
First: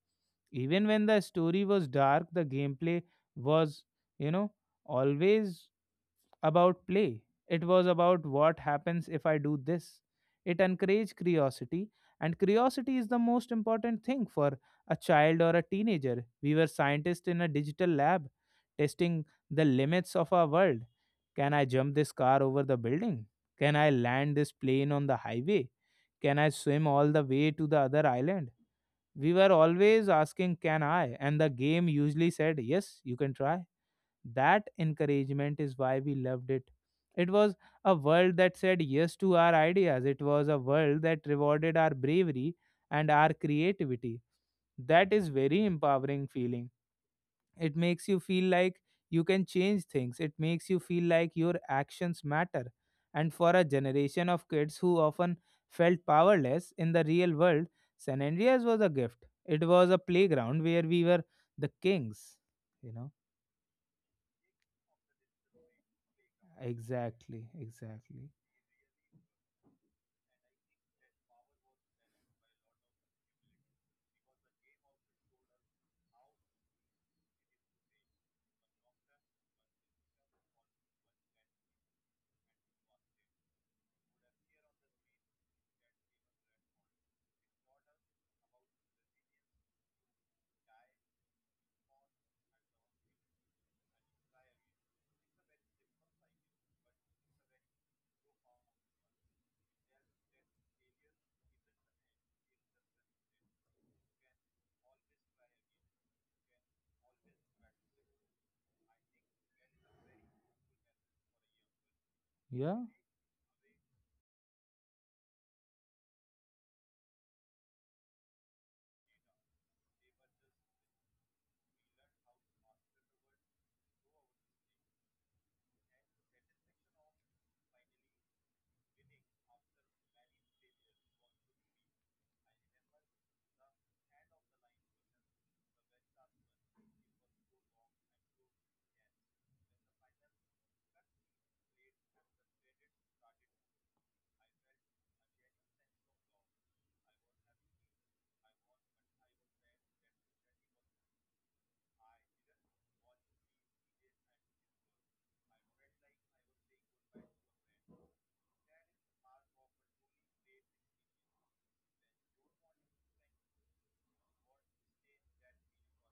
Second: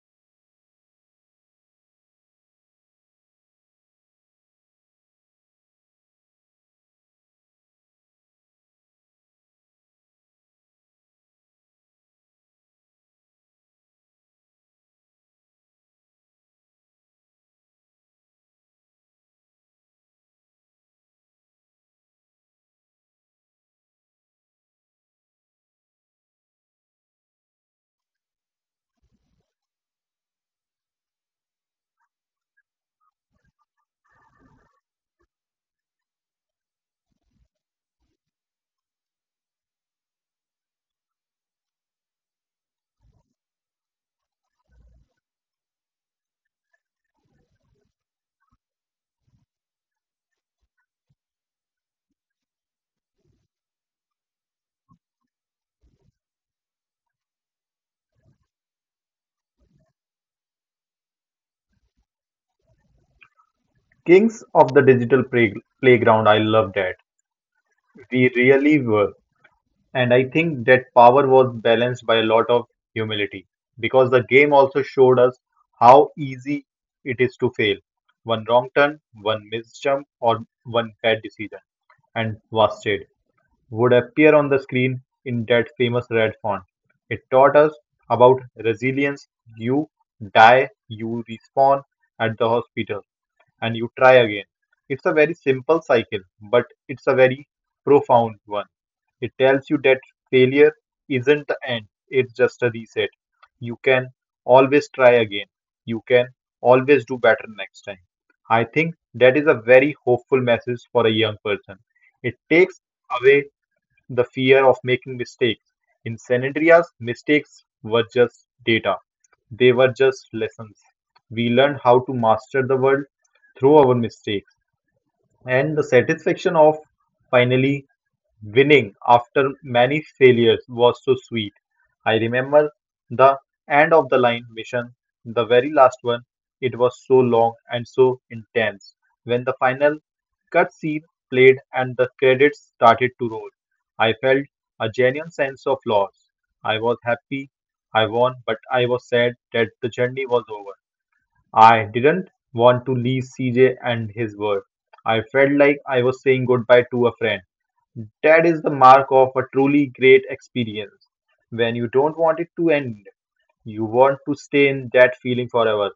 A: Even when the story was dark, the gameplay was, you know, always about play. It was about what happens if I do this. It encouraged curiosity, and curiosity is the most important thing for a child or a teenager. We were scientists in a digital lab testing the limits of our world. Can I jump this car over the building? Can I land this plane on the highway? Can I swim all the way to the other island? We were always asking, can I? And the game usually said, yes, you can try. That encouragement is why we loved it. It was a world that said yes to our ideas, it was a world that rewarded our bravery and our creativity. That is very empowering feeling. It makes you feel like you can change things. It makes you feel like your actions matter. And for a generation of kids who often felt powerless in the real world, San Andreas was a gift. It was a playground where we were the kings, you know.
B: Kings of the playground, I love that.
A: Exactly,
B: We
A: exactly.
B: really were. And I think that power was balanced by a lot of humility because the game also showed us how easy it is to fail. One wrong turn, one missed jump, or one bad decision, and wasted would appear on the screen in that famous red font. It taught us about resilience. You die, you respawn at the hospital and you try again. It's a very simple cycle, but it's a very profound one. It tells you that failure isn't the end, it's just a reset. You can always try again, you can always do better next time. I think that is a very hopeful message for a young person. It
A: Yeah,
B: takes away the fear of making mistakes. In Sanadria's, mistakes were just data. They were just lessons. We learned how to master the world through our mistakes. And the satisfaction of finally winning after many failures was so sweet. I remember the end of the line mission, the very last one. It was so long and so intense. When the final cutscene played and the credits started to roll, I felt a genuine sense of loss. I was happy I won, but I was sad that the journey was over. I didn't want to leave CJ and his work. I felt like I was saying goodbye to a friend. That is the mark of a truly great experience. When you don't want it to end, you want to stay in that feeling forever.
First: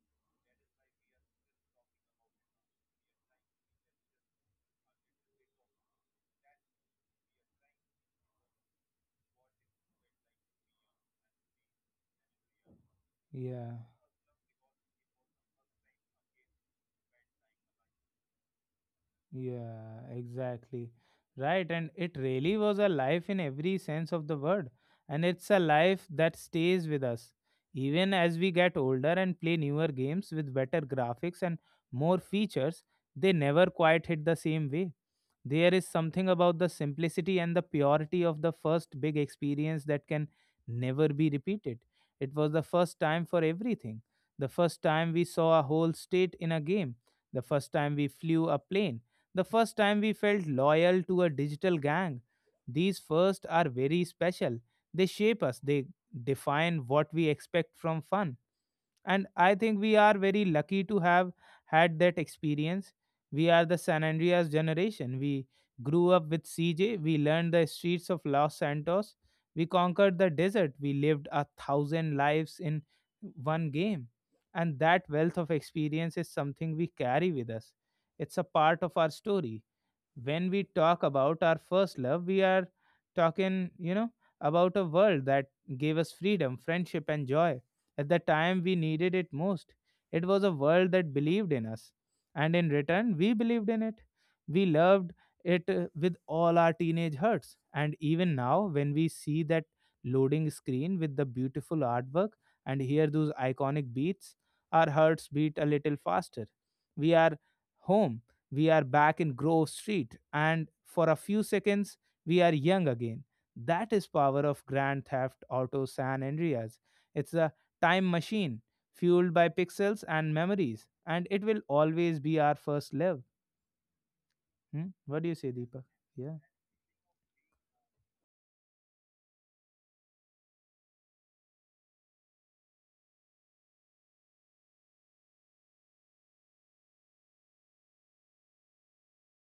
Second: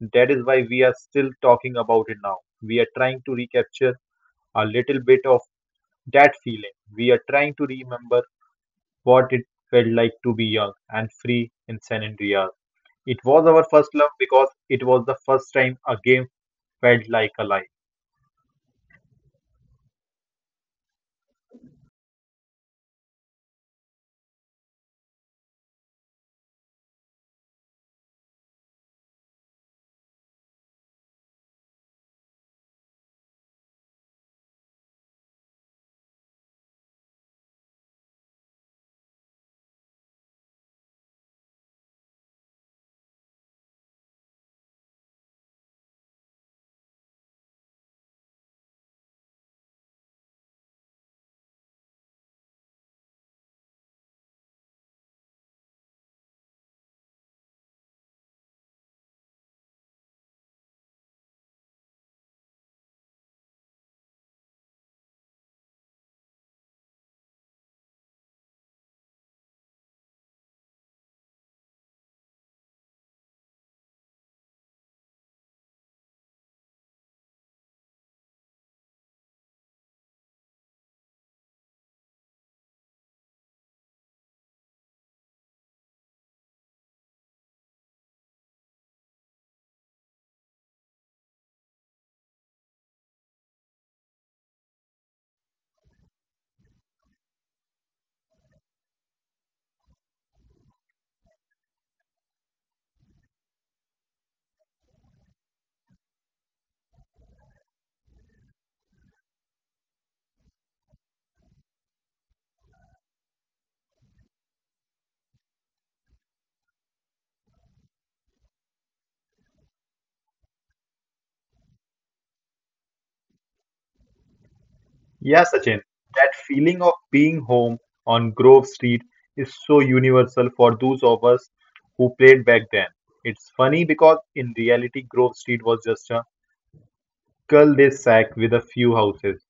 B: That is why we are still talking about it now. We are trying to recapture a little bit of that feeling. We are trying to remember what it felt like to be young and free in San Andreas. It was our
A: yeah.
B: first love because it was the first time a game felt like a life.
A: Yeah, exactly. Right. And it really was a life in every sense of the word. And it's a life that stays with us. Even as we get older and play newer games with better graphics and more features, they never quite hit the same way. There is something about the simplicity and the purity of the first big experience that can never be repeated. It was the first time for everything. The first time we saw a whole state in a game. The first time we flew a plane. The first time we felt loyal to a digital gang. These firsts are very special. They shape us, they define what we expect from fun. And I think we are very lucky to have had that experience. We are the San Andreas generation. We grew up with CJ, we learned the streets of Los Santos, we conquered the desert, we lived a thousand lives in one game. And that wealth of experience is something we carry with us. It's a part of our story. When we talk about our first love, we are talking, about a world that gave us freedom, friendship, and joy. At the time we needed it most, it was a world that believed in us. And in return, we believed in it. We loved it with all our teenage hearts. And even now, when we see that loading screen with the beautiful artwork and hear those iconic beats, our hearts beat a little faster. We are home. We are back in Grove Street, and for a few seconds, we are young again. That is power of Grand Theft Auto San Andreas. It's a time machine fueled by pixels and memories, and it will always be our first love. Hmm? What do you
B: Yeah,
A: say,
B: Sachin,
A: Deepak?
B: that
A: Yeah,
B: feeling of being home on Grove Street is so universal for those of us who played back then. It's funny because in reality, Grove Street was just a cul de sac with a few houses,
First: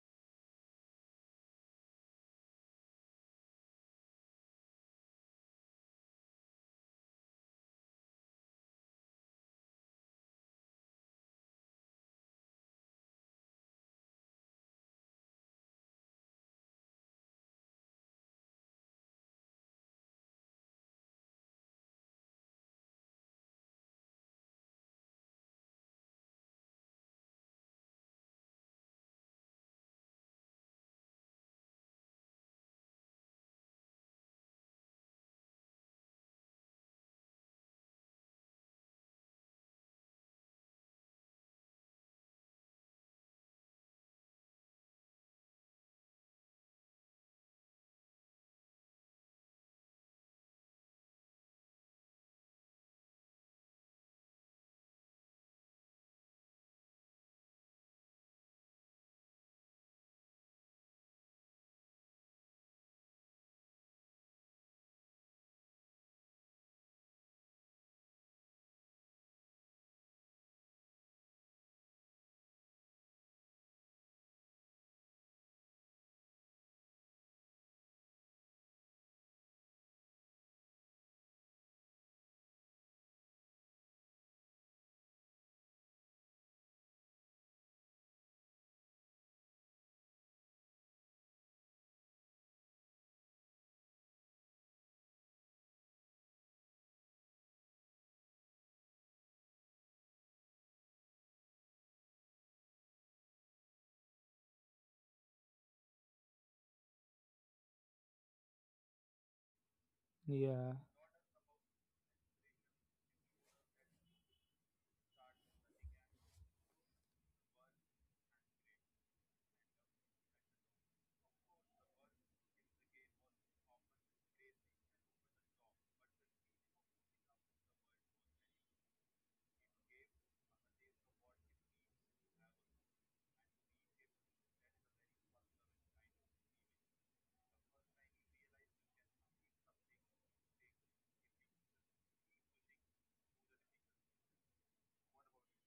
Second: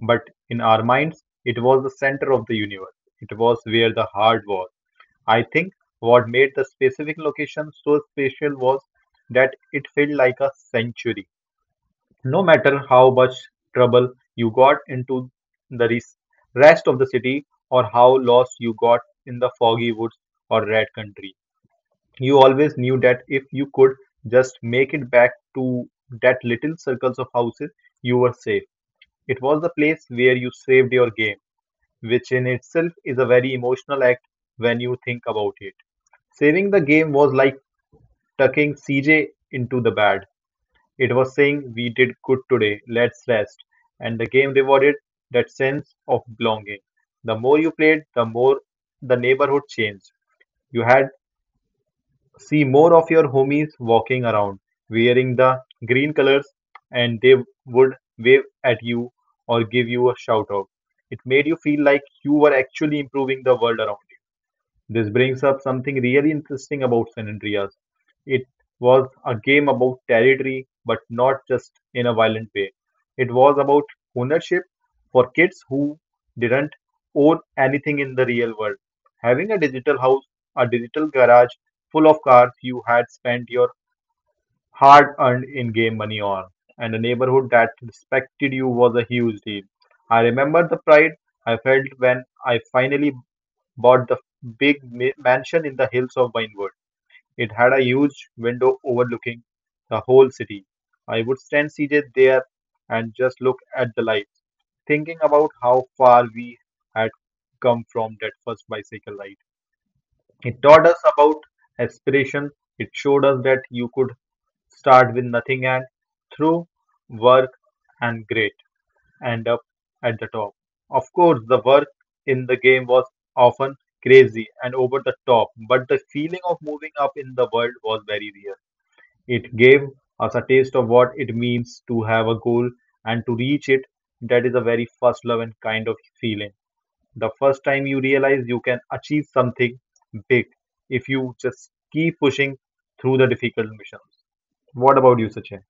B: but in our minds, it was the center of the universe. It was where the heart was. I think what made the specific location so special was that it felt like a sanctuary. No matter how much trouble you got into the res- rest of the city or how lost you got in the foggy woods or red country, you always knew that if you could just make it back to that little circles of houses, you were safe. It was the place where you saved your game, which in itself is a very emotional act when you think about it. Saving the game was like tucking CJ into the bed. It was saying, "We did good today, let's rest," and the game rewarded that sense of belonging. The more you played, the more the neighborhood changed. You had see more of your homies walking around wearing the green colors, and they would wave at you or give you a shout out. It made you feel like you were actually improving the world around you. This brings up something really interesting about San Andreas. It was a game about territory, but not just in a violent way. It was about ownership for kids who didn't own anything in the real world. Having a digital house, a digital garage full of cars you had spent your hard earned in game money on, and a neighborhood that respected you was a huge deal. I remember the pride I felt when I finally bought the mansion in the hills of Vinewood. It had a huge window overlooking the whole city. I would stand seated there and just look at the lights, thinking about how far we had come from that first bicycle ride. It
A: yeah,
B: taught us about aspiration. It showed us that you could start with nothing and through work and great and up at the top. Of course, the work in the game was often crazy and over the top, but the feeling of moving up in the world was very real. It gave us a taste of what it means to have a goal and to reach it. That is a very first love and kind of feeling. The first time you realize you can achieve something big if you just keep pushing through the difficult missions. What about you, Sachin?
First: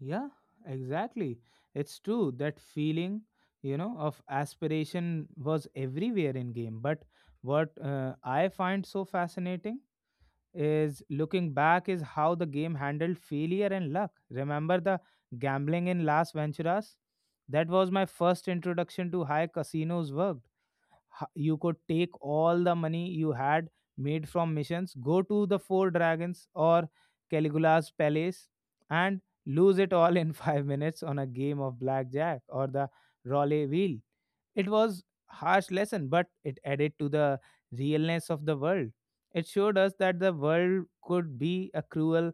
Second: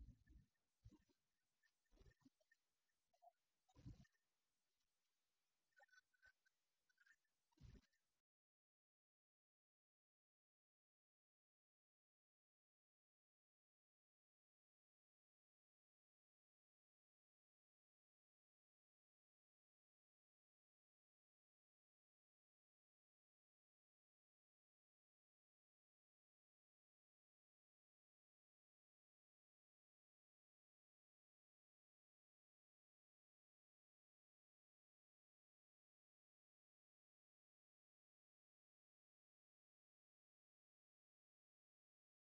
A: yeah. Exactly. It's true that feeling, of aspiration was everywhere in game, but what I find so fascinating is looking back is how the game handled failure and luck. Remember the gambling in Las Venturas? That was my first introduction to how casinos worked. You could take all the money you had made from missions, go to the Four Dragons or Caligula's Palace, and lose it all in [laughs] 5 minutes on a game of blackjack or the Raleigh wheel. It was harsh lesson, but it added to the realness of the world. It showed us that the world could be a cruel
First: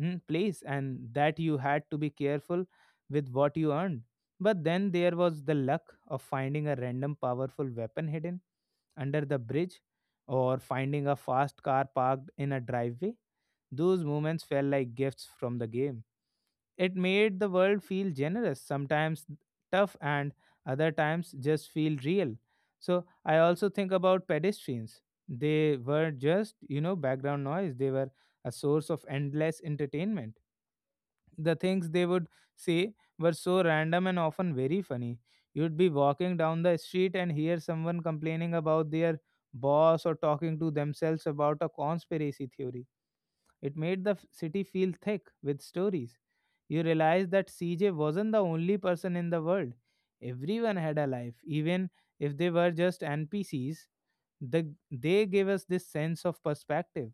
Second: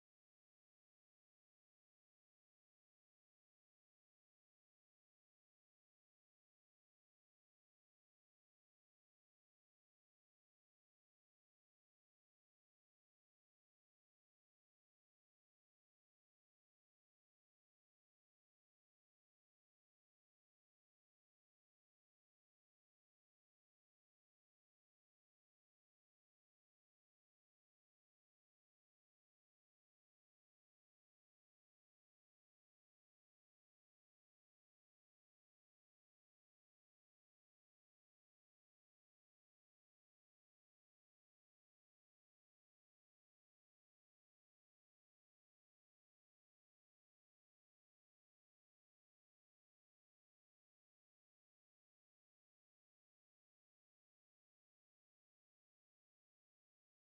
A: place and that you had to be careful with what you earned. But then there was the luck of finding a random powerful weapon hidden under the bridge or finding a fast car parked in a driveway. Those moments felt like gifts from the game. It made the world feel generous, sometimes tough, and other times just feel real. So I also think about pedestrians. They were just, you know, background noise. They were a source of endless entertainment. The things they would say were so random and often very funny. You'd be walking down the street and hear someone complaining about their boss or talking to themselves about a conspiracy theory it made the city feel thick with stories. You realized that CJ wasn't the only person in the world. Everyone had a life, even if they were just NPCs they gave us this sense of perspective.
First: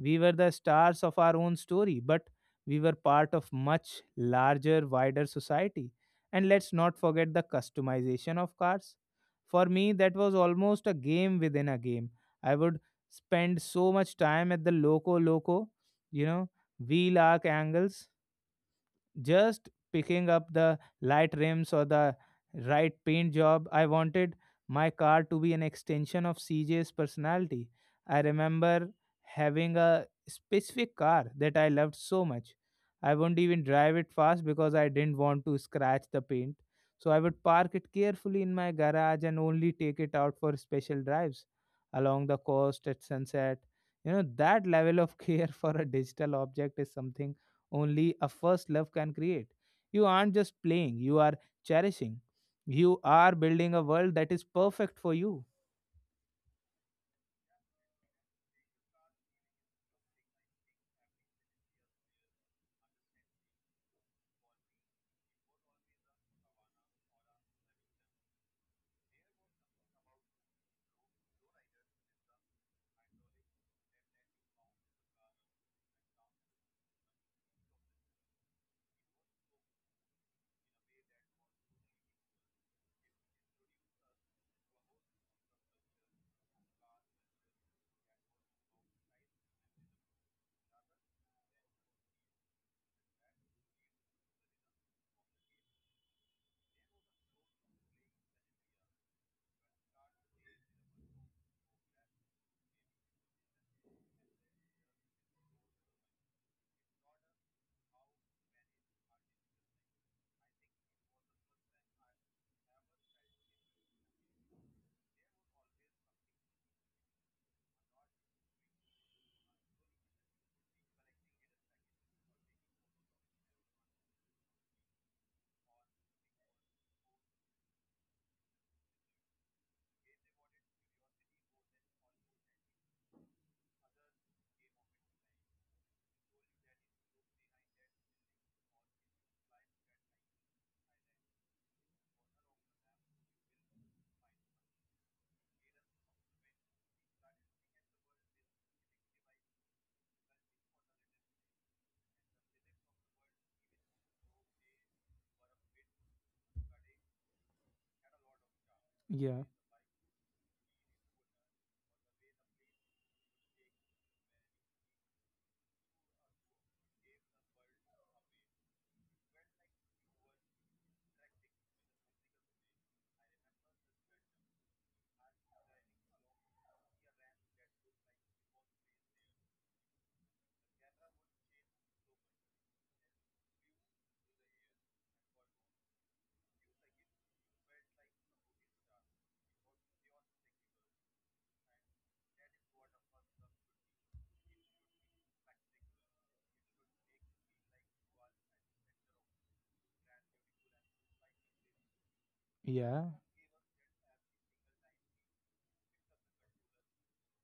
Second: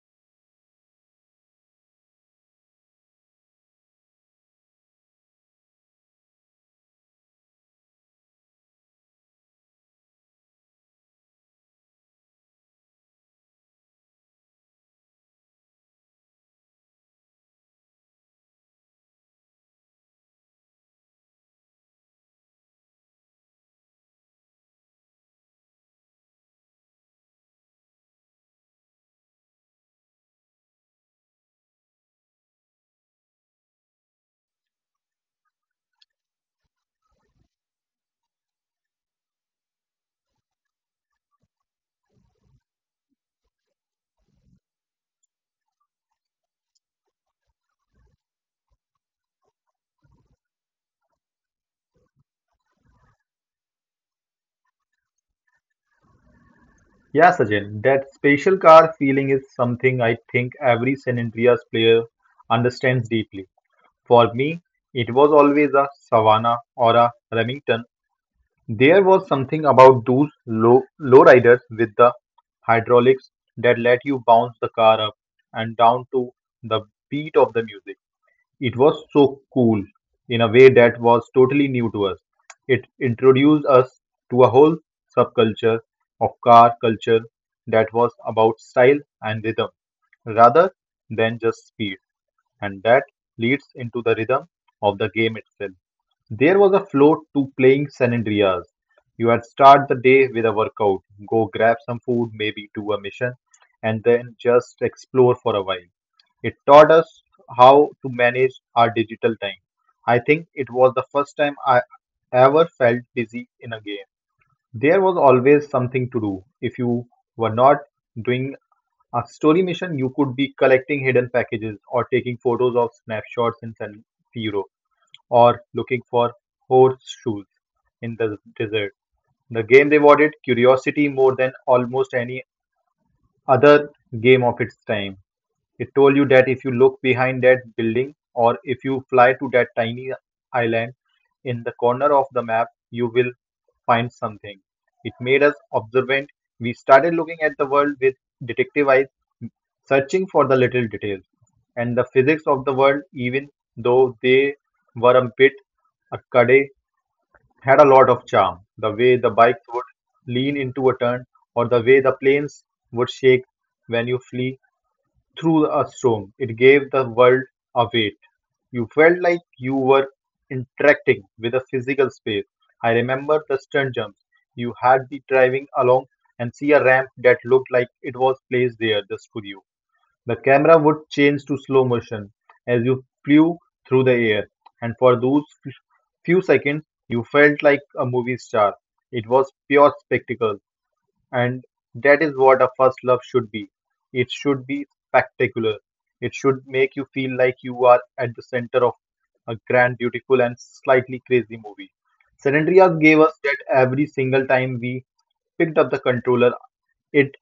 A: We were the stars of our own story, but we were part of much larger, wider society. And let's not forget the customization of cars. For me, that was almost a game within a game. I would spend so much time at the loco loco, you know, wheel arc angles just picking up the light rims or the right paint job. I wanted my car to be an extension of C J's personality. I remember having a specific car that I loved so much. I wouldn't even drive it fast because I didn't want to scratch the paint. So I would park it carefully in my garage and only take it out for special drives along the coast at sunset. You know, that level of care [laughs] for a digital object is something only a first love can create. You aren't just playing, you are cherishing. You are building a world that is perfect for you.
B: Yeah, Sachin, that spatial car feeling is something I think every San Andreas player understands deeply. For me, it was always a Savannah or a Remington. There was something about those low, lowriders with the hydraulics that let you bounce the car up and down to the beat of the music. It was so cool in a way that was totally new to us. It introduced us to a whole subculture of car culture that was about style and rhythm rather than just speed and that leads into the rhythm of the game itself. There was a flow to playing San Andreas. You had start the day with a workout, go grab some food, maybe do a mission, and then just explore for a while. It taught us how to manage our digital time. I think it was the first time I ever felt busy in a game. There was always something to do. If you were not doing a story mission, you could be collecting hidden packages or taking photos of snapshots in San Siro or looking for horseshoes in the desert. The game rewarded curiosity more than almost any other game of its time. It told you that if you look behind that building or if you fly to that tiny island in the corner of the map, you will find something. It made us observant. We started looking at the world with detective eyes, searching for the little details and the physics of the world, even though they were a bit arcade, had a lot of charm. The way the
A: Yeah,
B: bikes would lean into a turn, or the way the planes would shake when you flee through a storm. It gave the world a weight. You felt like you were interacting with a physical space. I remember the stunt jumps. You had be driving along and see a ramp that looked like it was placed there just for you. The camera would change to slow motion as you flew through the air, and for few seconds, you felt like a movie star. It was pure spectacle. And that is what a first love should be. It should be spectacular. It should make you feel like you are at the center of a grand, beautiful, and slightly crazy movie. San Andreas
A: yeah.
B: gave us that every single time we picked up the controller. It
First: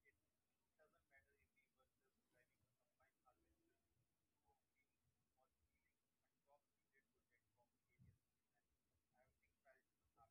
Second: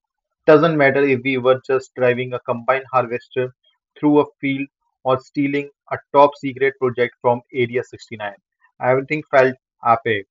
B: doesn't matter if we were just driving a combine harvester through a field or stealing a top secret project from Area 69. Everything felt epic.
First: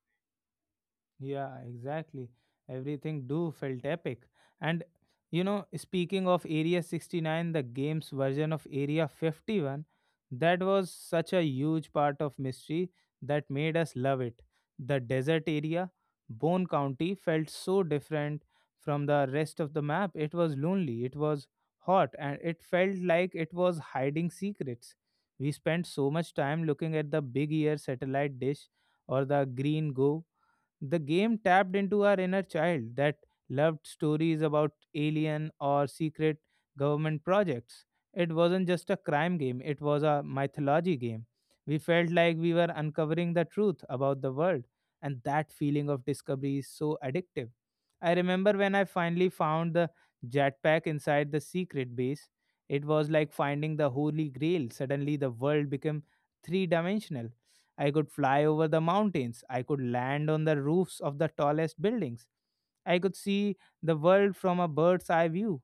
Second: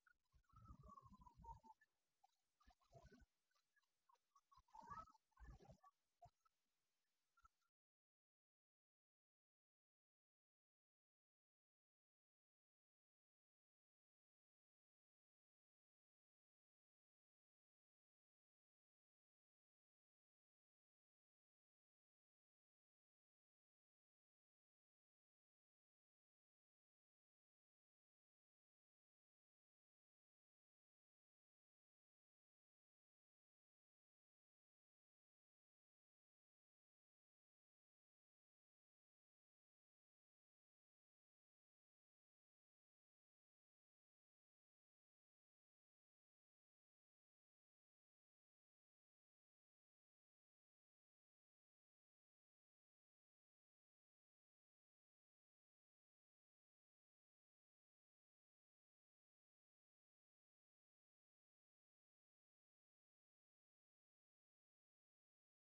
A: Yeah, exactly. Everything do felt epic. And you know, speaking of Area 69, the game's version of Area 51, that was such a huge part of mystery that made us love it. The desert area, Bone County, felt so different from the rest of the map. It was lonely, it was hot, and it felt like it was hiding secrets. We spent so much time looking at the big ear satellite dish or the green go the game tapped into our inner child that loved stories about alien or secret government projects. It wasn't just a crime game, it was a mythology game. We felt like we were uncovering the truth about the world, and that feeling of discovery is so addictive. I remember when I finally found the jetpack inside the secret base. It was like finding the holy grail. Suddenly, the world became three dimensional. I could fly over the mountains. I could land on the roofs of the tallest buildings. I could see the world from a bird's eye view.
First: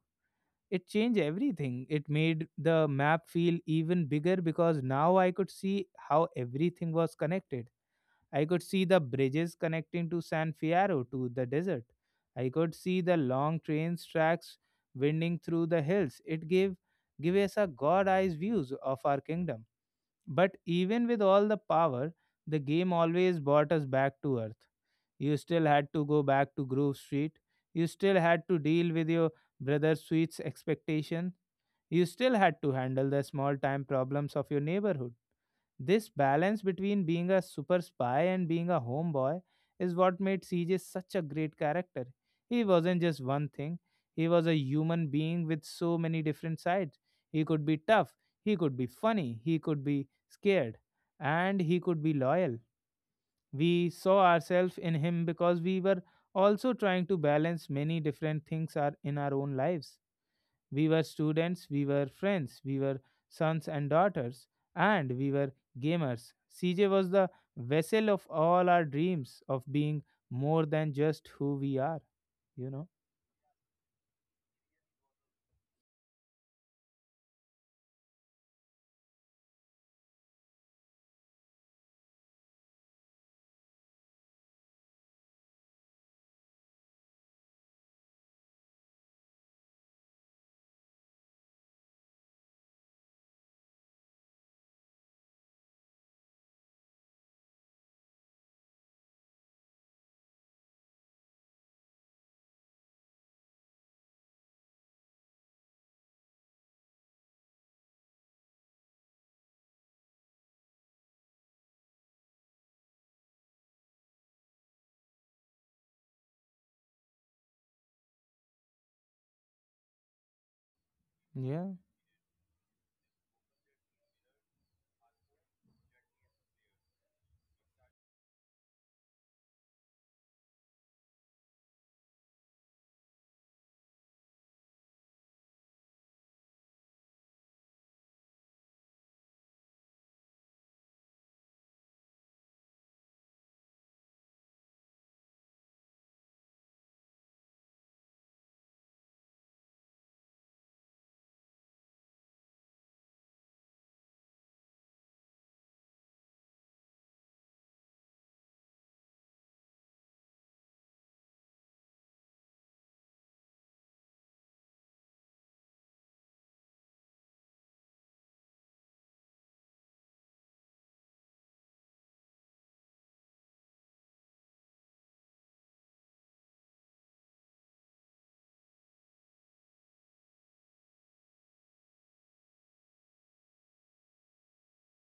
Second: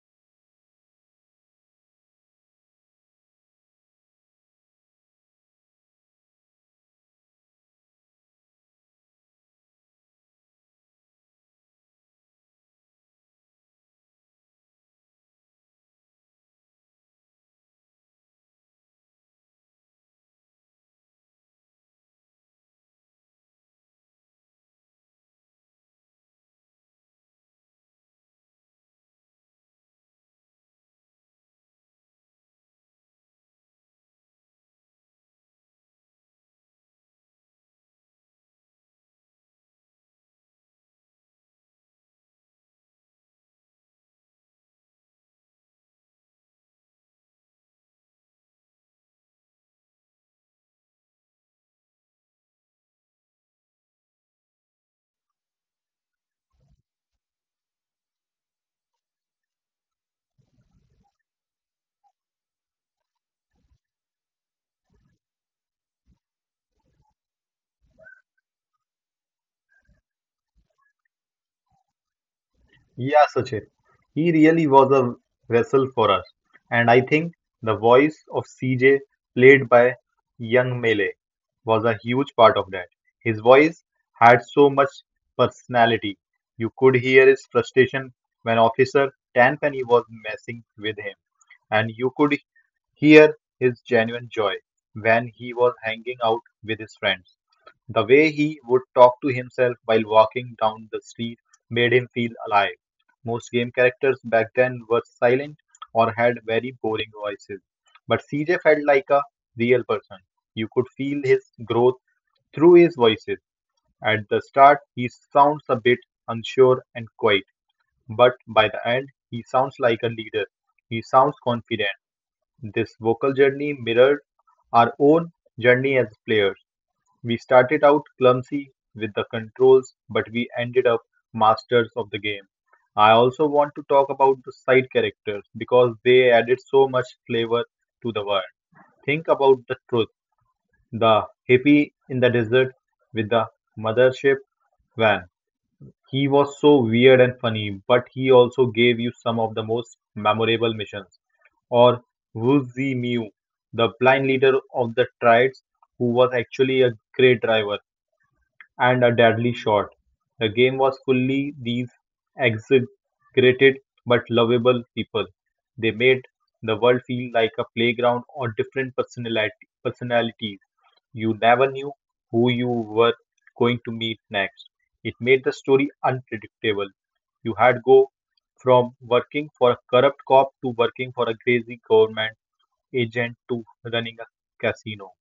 A: It changed everything. It made the map feel even bigger because now I could see how everything was connected. I could see the bridges connecting to San Fierro to the desert. I could see the long train tracks winding through the hills. It gave us a god eyes views of our kingdom. But even with all the power, the game always brought us back to earth. You still had to go back to Grove Street. You still had to deal with your brother sweets expectation. You still had to handle the small time problems of your neighborhood. This balance between being a super spy and being a homeboy is what made CJ such a great character. He wasn't just one thing, he was a human being with so many different sides. He could be tough, he could be funny, he could be scared, and he could be loyal. We saw ourselves in him because we were also trying to balance many different things are in our own lives. We were students, we were friends, we were sons and daughters, and we were gamers. CJ was the vessel of all our dreams of being more than just who we are, you know?
B: Yeah, Sachin. He really was a vessel for us. And I think the voice of CJ, played by young Mele, was a huge part of that. His voice had so much personality. You could hear his frustration when Officer Tenpenny was messing with him, and you could hear his genuine joy when he was hanging out with his friends. The way he would talk to himself while walking down the street made him feel alive. Most game characters back then were silent or had very boring voices. But CJ felt like a real person. You could feel his growth through his voices. At the start, he sounds a bit unsure and quiet, but by the end, he sounds like a leader. He sounds
A: Yeah,
B: confident. This vocal journey mirrored our own journey as players. We started out clumsy with the controls, but we ended up masters of the game. I also want to talk about the side characters because they added so much flavor to the world. Think about the truth the hippie in the desert with the mothership van. He was so weird and funny, but he also gave you some of the most memorable missions. Or Wu Zi Miu, the blind leader of the triads, who was actually a great driver and a deadly shot. The game was fully these exaggerated but lovable people. They made the world feel like a playground or different personality personalities. You never knew who you were going to meet next. It made the story unpredictable. You had go from working for a corrupt cop to working for a crazy government agent to running a casino.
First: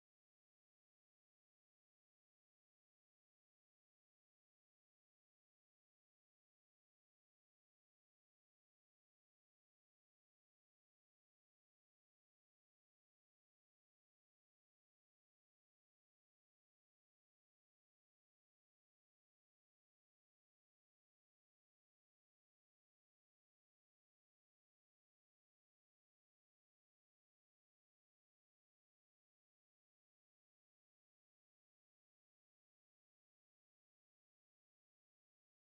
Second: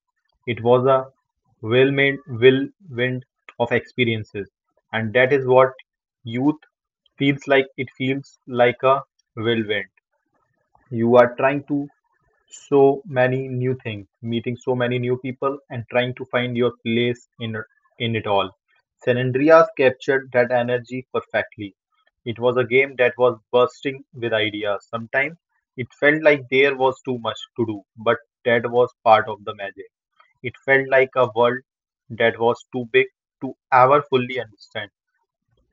B: It was a whirlwind of experiences, and that is what youth feels like. It feels like a whirlwind. You are trying to so many new things, meeting so many new people, and trying to find your place in it all. San Andreas captured that energy perfectly. It was a game that was bursting with ideas. Sometimes it felt like there was too much to do, but that was part of the magic. It felt like a world that was too big to ever fully understand.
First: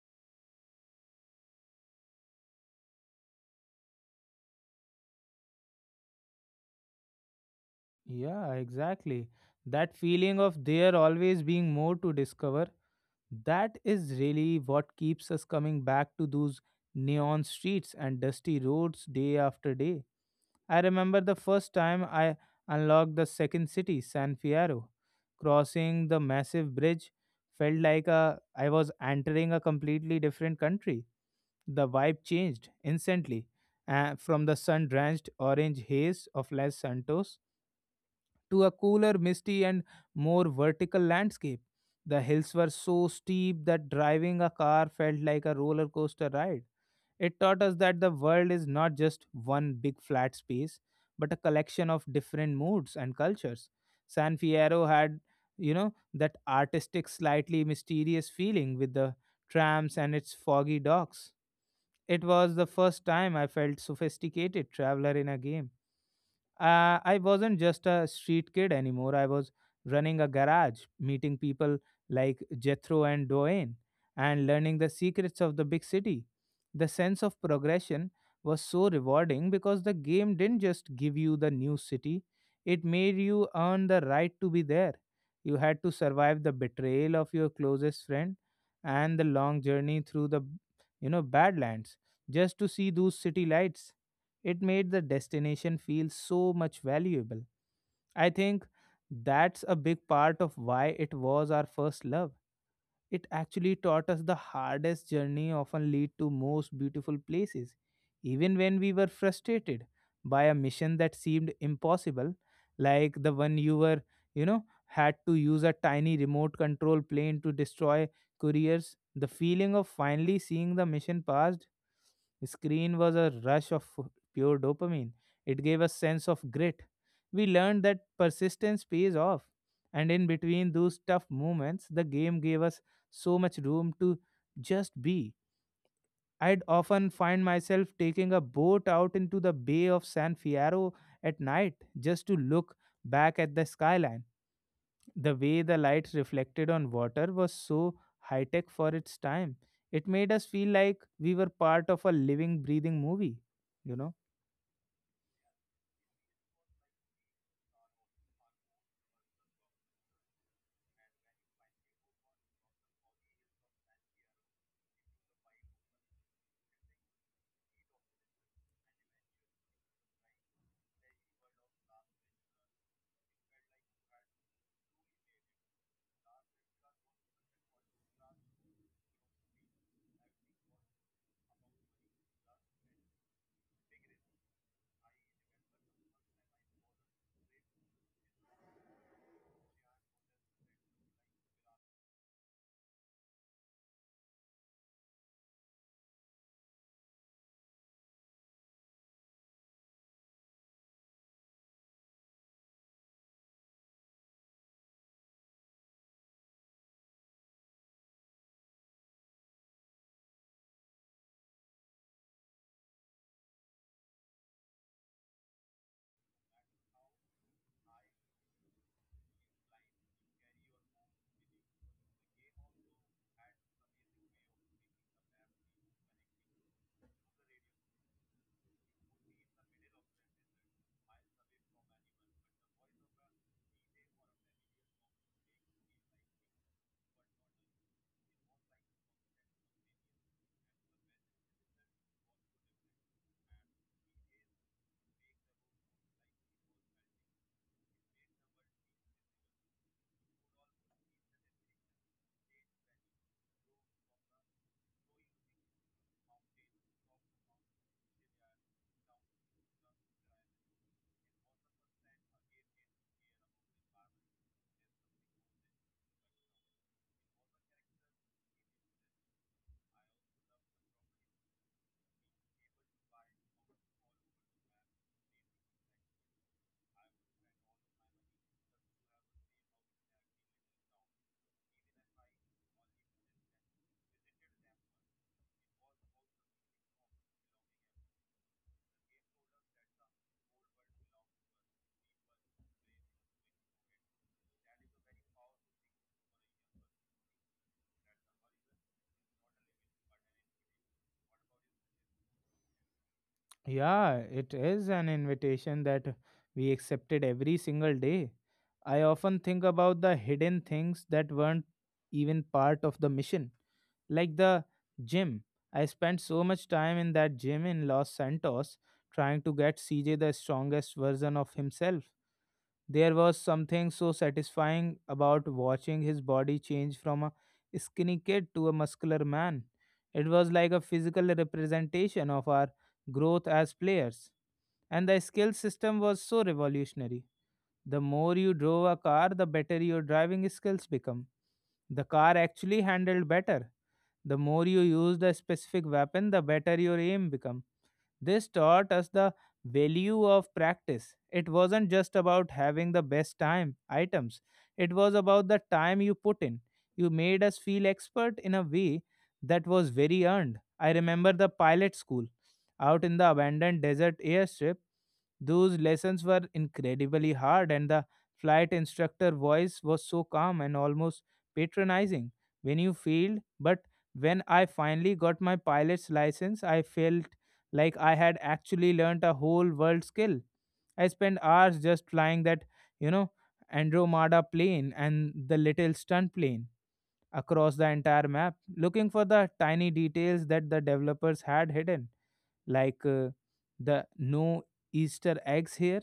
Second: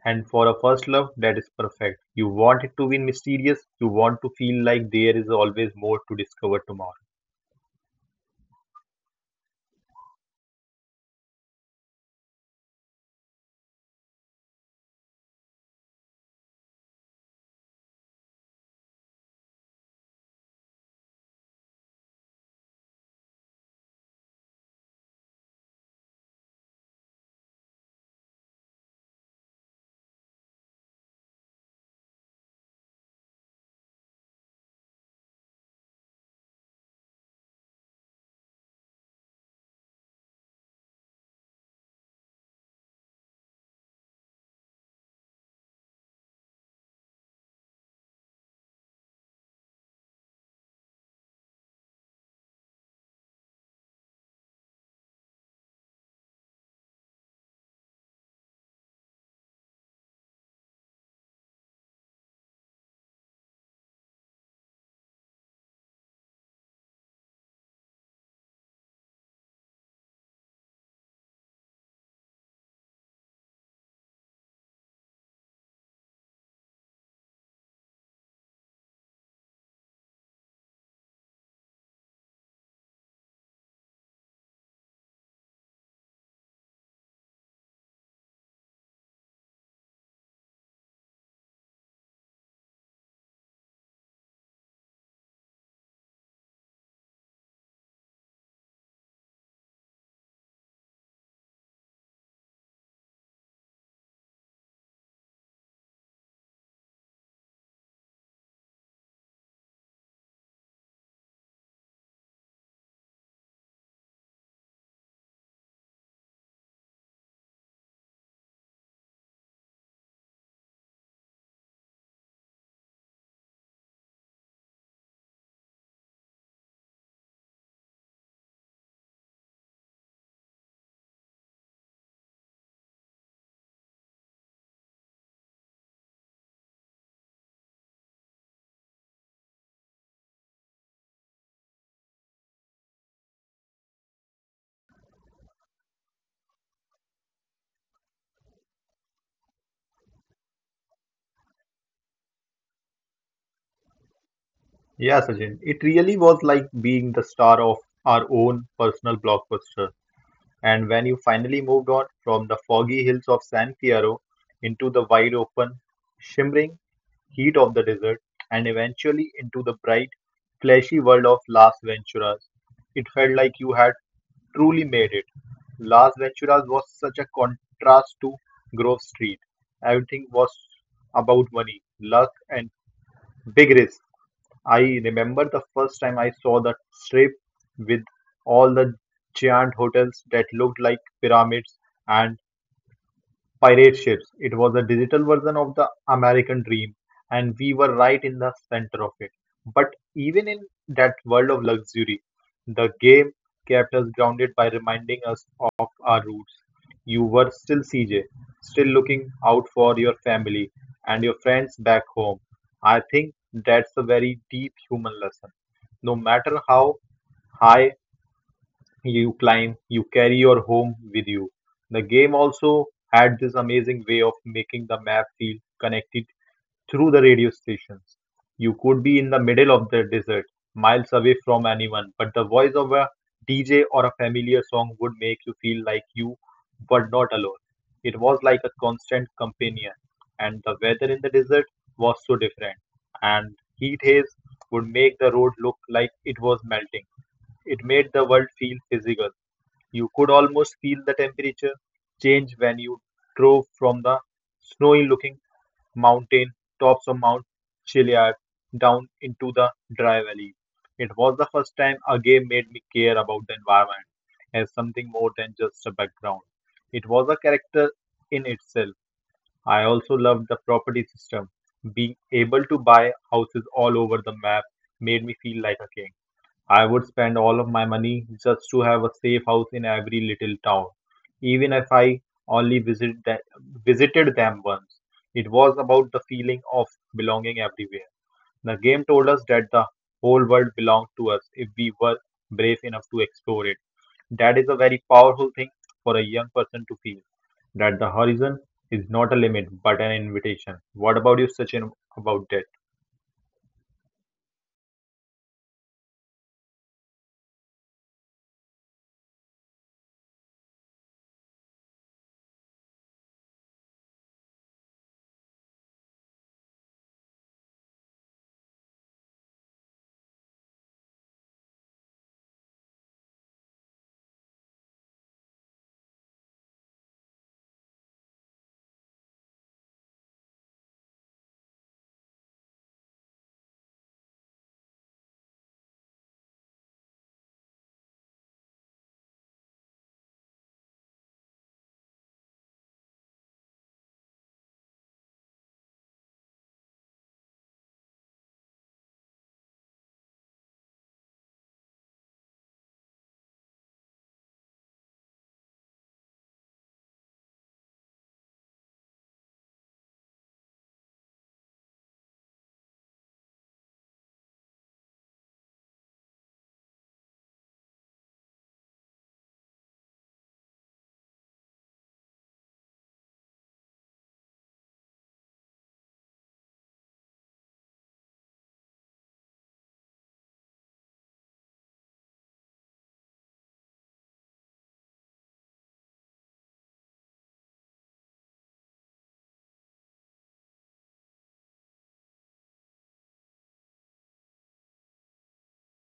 B: And for a first love, that is perfect. You want it to be mysterious, you want to feel like there is always more to discover tomorrow.
A: yeah, exactly. That feeling of there always being more to discover, that is really what keeps us coming back to those neon streets and dusty roads day after day. I remember the first time I unlocked the second city, San Fierro. Crossing the massive bridge felt like I was entering a completely different country. The vibe changed instantly from the sun drenched orange haze of Los Santos to a cooler, misty, and more vertical landscape. The hills were so steep that driving a car felt like a roller coaster ride it taught us that the world is not just one big flat space, but a collection of different moods and cultures. San Fierro had, you know, that artistic, slightly mysterious feeling with the trams and its foggy docks. It was the first time I felt sophisticated traveler in a game. I wasn't just a street kid anymore. I was running a garage, meeting people like Jethro and Doane, and learning the secrets of the big city. The sense of progression was so rewarding because the game didn't just give you the new city, it made you earn the right to be there. You had to survive the betrayal of your closest friend and the long journey through the you know badlands just to see those city lights. It made the destination feel so much valuable. I think that's a big part of why it was our first love. It actually taught us the hardest journey often lead to most beautiful places. Even when we were frustrated by a mission that seemed impossible, like the one you were, you know, had to use a tiny remote control plane to destroy couriers, the feeling of finally seeing the mission passed screen was a rush of pure dopamine. It gave a sense of grit. We learned that persistence pays off. And in between those tough moments, the game gave us so much room to just be. I'd often find myself taking a boat out into the Bay of San Fierro at night just to look back at the skyline. The way the light reflected on water was so high tech for its time. It made us feel like we were part of a living, breathing movie, you know.
B: Yeah, Sachin, it really was like being the star of our own personal blockbuster. And when you finally moved on from the foggy hills of San Piero into the wide open, shimmering heat of the desert, and eventually into the bright, flashy world of Las Venturas, it felt like you had truly made it. Las Venturas was such a contrast to Grove Street. Everything was about money, luck, and big risk. I remember the first time I saw the strip with all the giant hotels that looked like pyramids, and pirate ships. It was a digital version of the American dream, and we were right in the center of it. But even in that world of luxury, the game kept us grounded by reminding us of our roots. You were still CJ, still looking out for your family and your friends back home. I think that's a very deep human lesson. No matter how high you climb, you carry your home with you. The game also had this amazing way of making the map feel connected through the radio stations. You could be in the middle of the desert, miles away from anyone, but the voice of a DJ or a familiar song would make you feel like you were not alone. It was like a constant companion, and the weather in the desert was so different and heat haze would make the road look like it was melting. It made the world feel physical. You could almost feel the temperature change when you drove from the snowy looking mountain tops of Mount Chiliad down into the dry valley. It was the first time a game made me care about the environment as something more than just a background. It was a character in itself. I also loved the property system. Being able to buy houses all over the map made me feel like a king. I would spend all of my money just to have a safe house in every little town, even if I only visited them once. It was about the feeling of belonging everywhere. The game told us that the whole world belonged to us if we were brave enough to explore it. That is a very powerful thing for a young person to feel that the horizon is not a limit but an invitation. What about you, Sachin, about that?
A: Yeah, it is an invitation that we accepted every single day. I often think about the hidden things that weren't even part of the mission, like the gym. I spent so much time in that gym in Los Santos trying to get CJ the strongest version of himself. There was something so satisfying about watching his body change from a skinny kid to a muscular man. It was like a physical representation of our growth as players. And the skill system was so revolutionary. The more you drove a car, the better your driving skills become. The car actually handled better. The more you used a specific weapon, the better your aim become. This taught us the value of practice. It wasn't just about having the best time items, it was about the time you put in. You made us feel expert in a way that was very earned. I remember the pilot school out in the abandoned desert airstrip. Those lessons were incredibly hard, and the flight instructor voice was so calm and almost patronizing when you failed. But when I finally got my pilot's license, I felt like I had actually learnt a whole world skill. I spent hours just flying that, you know, Andromeda plane and the little stunt plane across the entire map, looking for the tiny details that the developers had hidden, like the no Easter eggs here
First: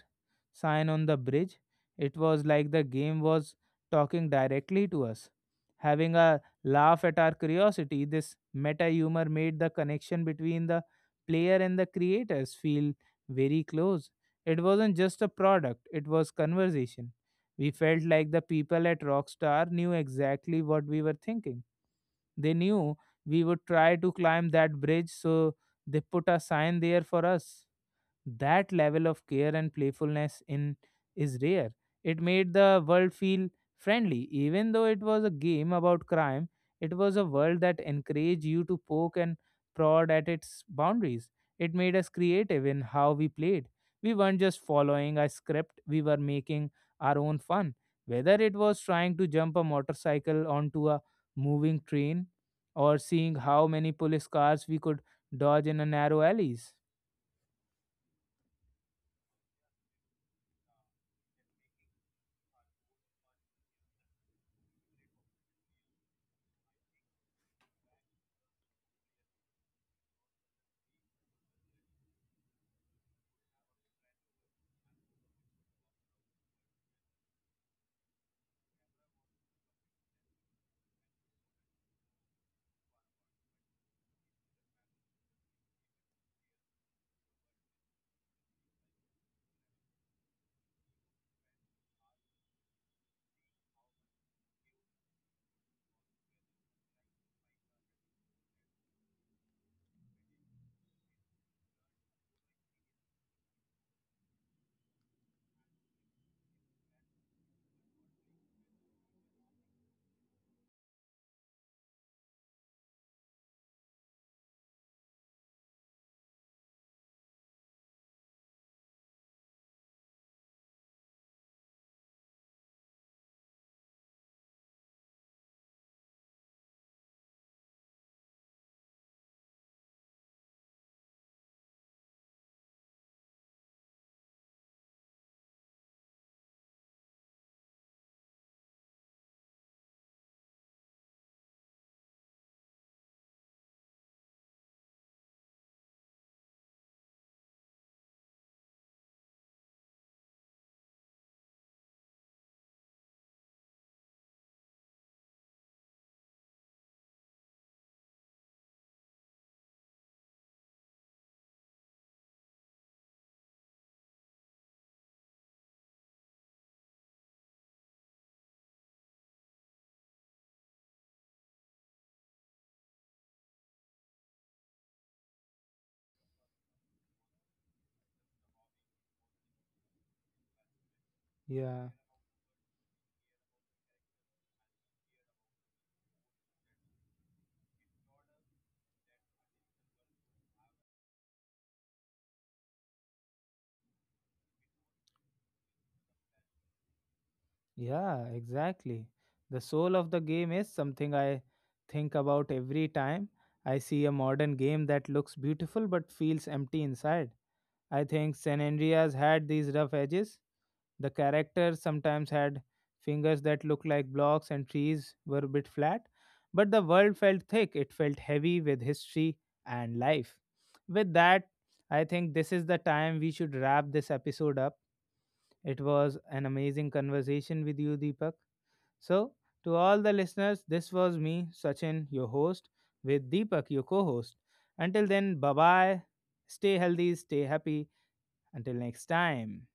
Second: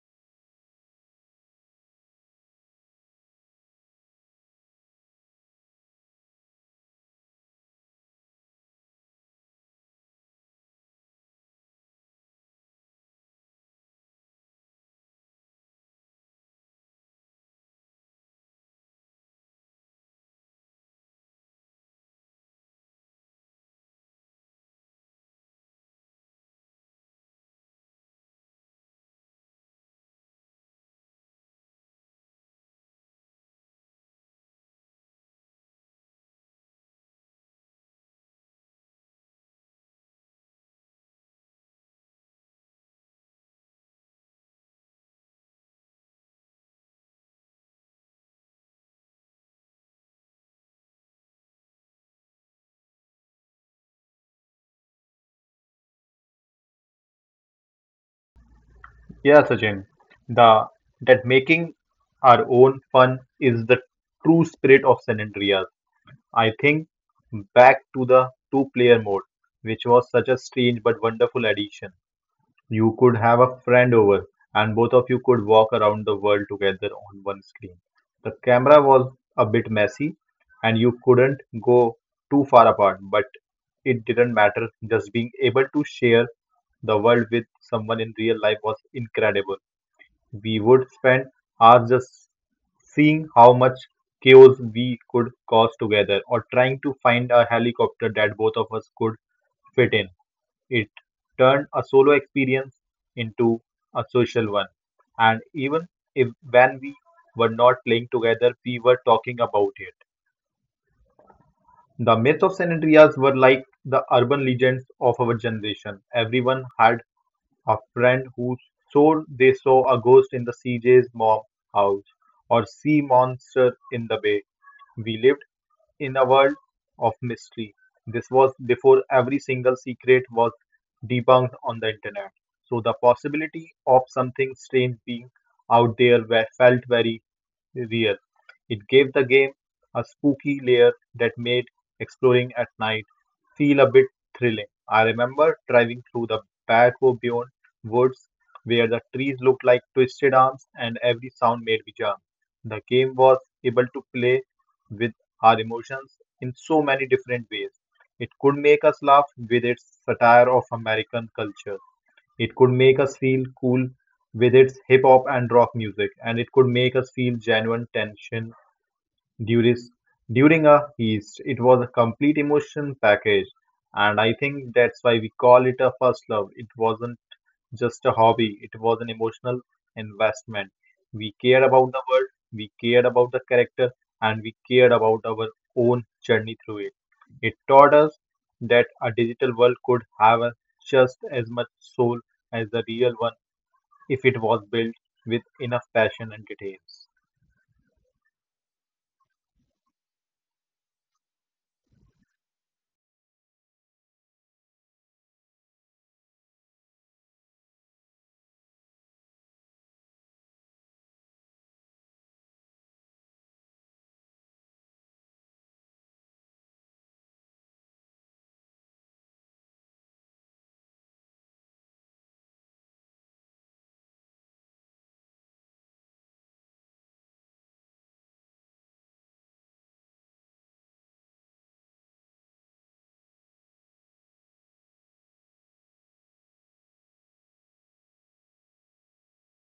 A: sign on the bridge. It was like the game was talking directly to us, having a laugh at our curiosity. This meta humor made the connection between the player and the creators feel very close. It wasn't just a product, it was conversation. We felt like the people at Rockstar knew exactly what we were thinking. They knew we would try to climb that bridge, so they put a sign there for us. That level of care and playfulness in is rare. It made the world feel friendly. Even though it was a game about crime, it was a world that encouraged you to poke and prod at its boundaries. It made us creative in how we played. We weren't just following a script, we were making our own fun. Whether it was trying to jump a motorcycle onto a moving train or seeing how many police cars we could dodge in a narrow alleys.
B: Yeah, Sachin, the that making our own fun is the true spirit of San Andreas. I think back to the two player mode, which was such a strange but wonderful addition. You could have a friend over, and both of you could walk around the world together on one screen. The camera was a bit messy, and you couldn't go too far apart, but it didn't matter. Just being able to share the world with someone in real life was incredible. We would spend hours just seeing how much chaos we could cause together, or trying to find a helicopter that both of us could fit in. It turned a solo experience into a social one. And even if when we were not playing together, we were talking about it. The myths of San Andreas were like the urban legends of our generation. Everyone had a friend who swore they saw a ghost in the CJ's mom house or sea monster in the bay. We lived in a world of mystery. This was before every single secret was debunked on the internet. So the possibility of something strange being out there were, felt very real. It gave the game a spooky layer that made exploring at night feel a bit thrilling. I remember driving through the Back Beyond woods where the trees looked like twisted arms and every sound made me jump. The game was able to play with our emotions in so many different ways. It could make us laugh with its satire of American culture. It could make us feel cool with its hip hop and rock music, and it could make us feel genuine tension during during a feast. It was a complete emotion package, and I think that's why we call it a first love. It wasn't just a hobby. It was an emotional investment. We cared
A: Yeah.
B: about the world, we cared about the character, and we cared about our own journey through it. It taught us that a digital world could have just as much soul as the real one if it was built with enough passion and details.
A: Yeah, exactly. The soul of the game is something I think about every time I see a modern game that looks beautiful but feels empty inside. I think San Andreas had these rough edges. The characters sometimes had fingers that looked like blocks, and trees were a bit flat. But the world felt thick, it felt heavy with history and life. With that, I think this is the time we should wrap this episode up. It was an amazing conversation with you, Deepak. So, to all the listeners, this was me, Sachin, your host, with Deepak, your co host. Until then, bye bye. Stay healthy, stay happy. Until next time.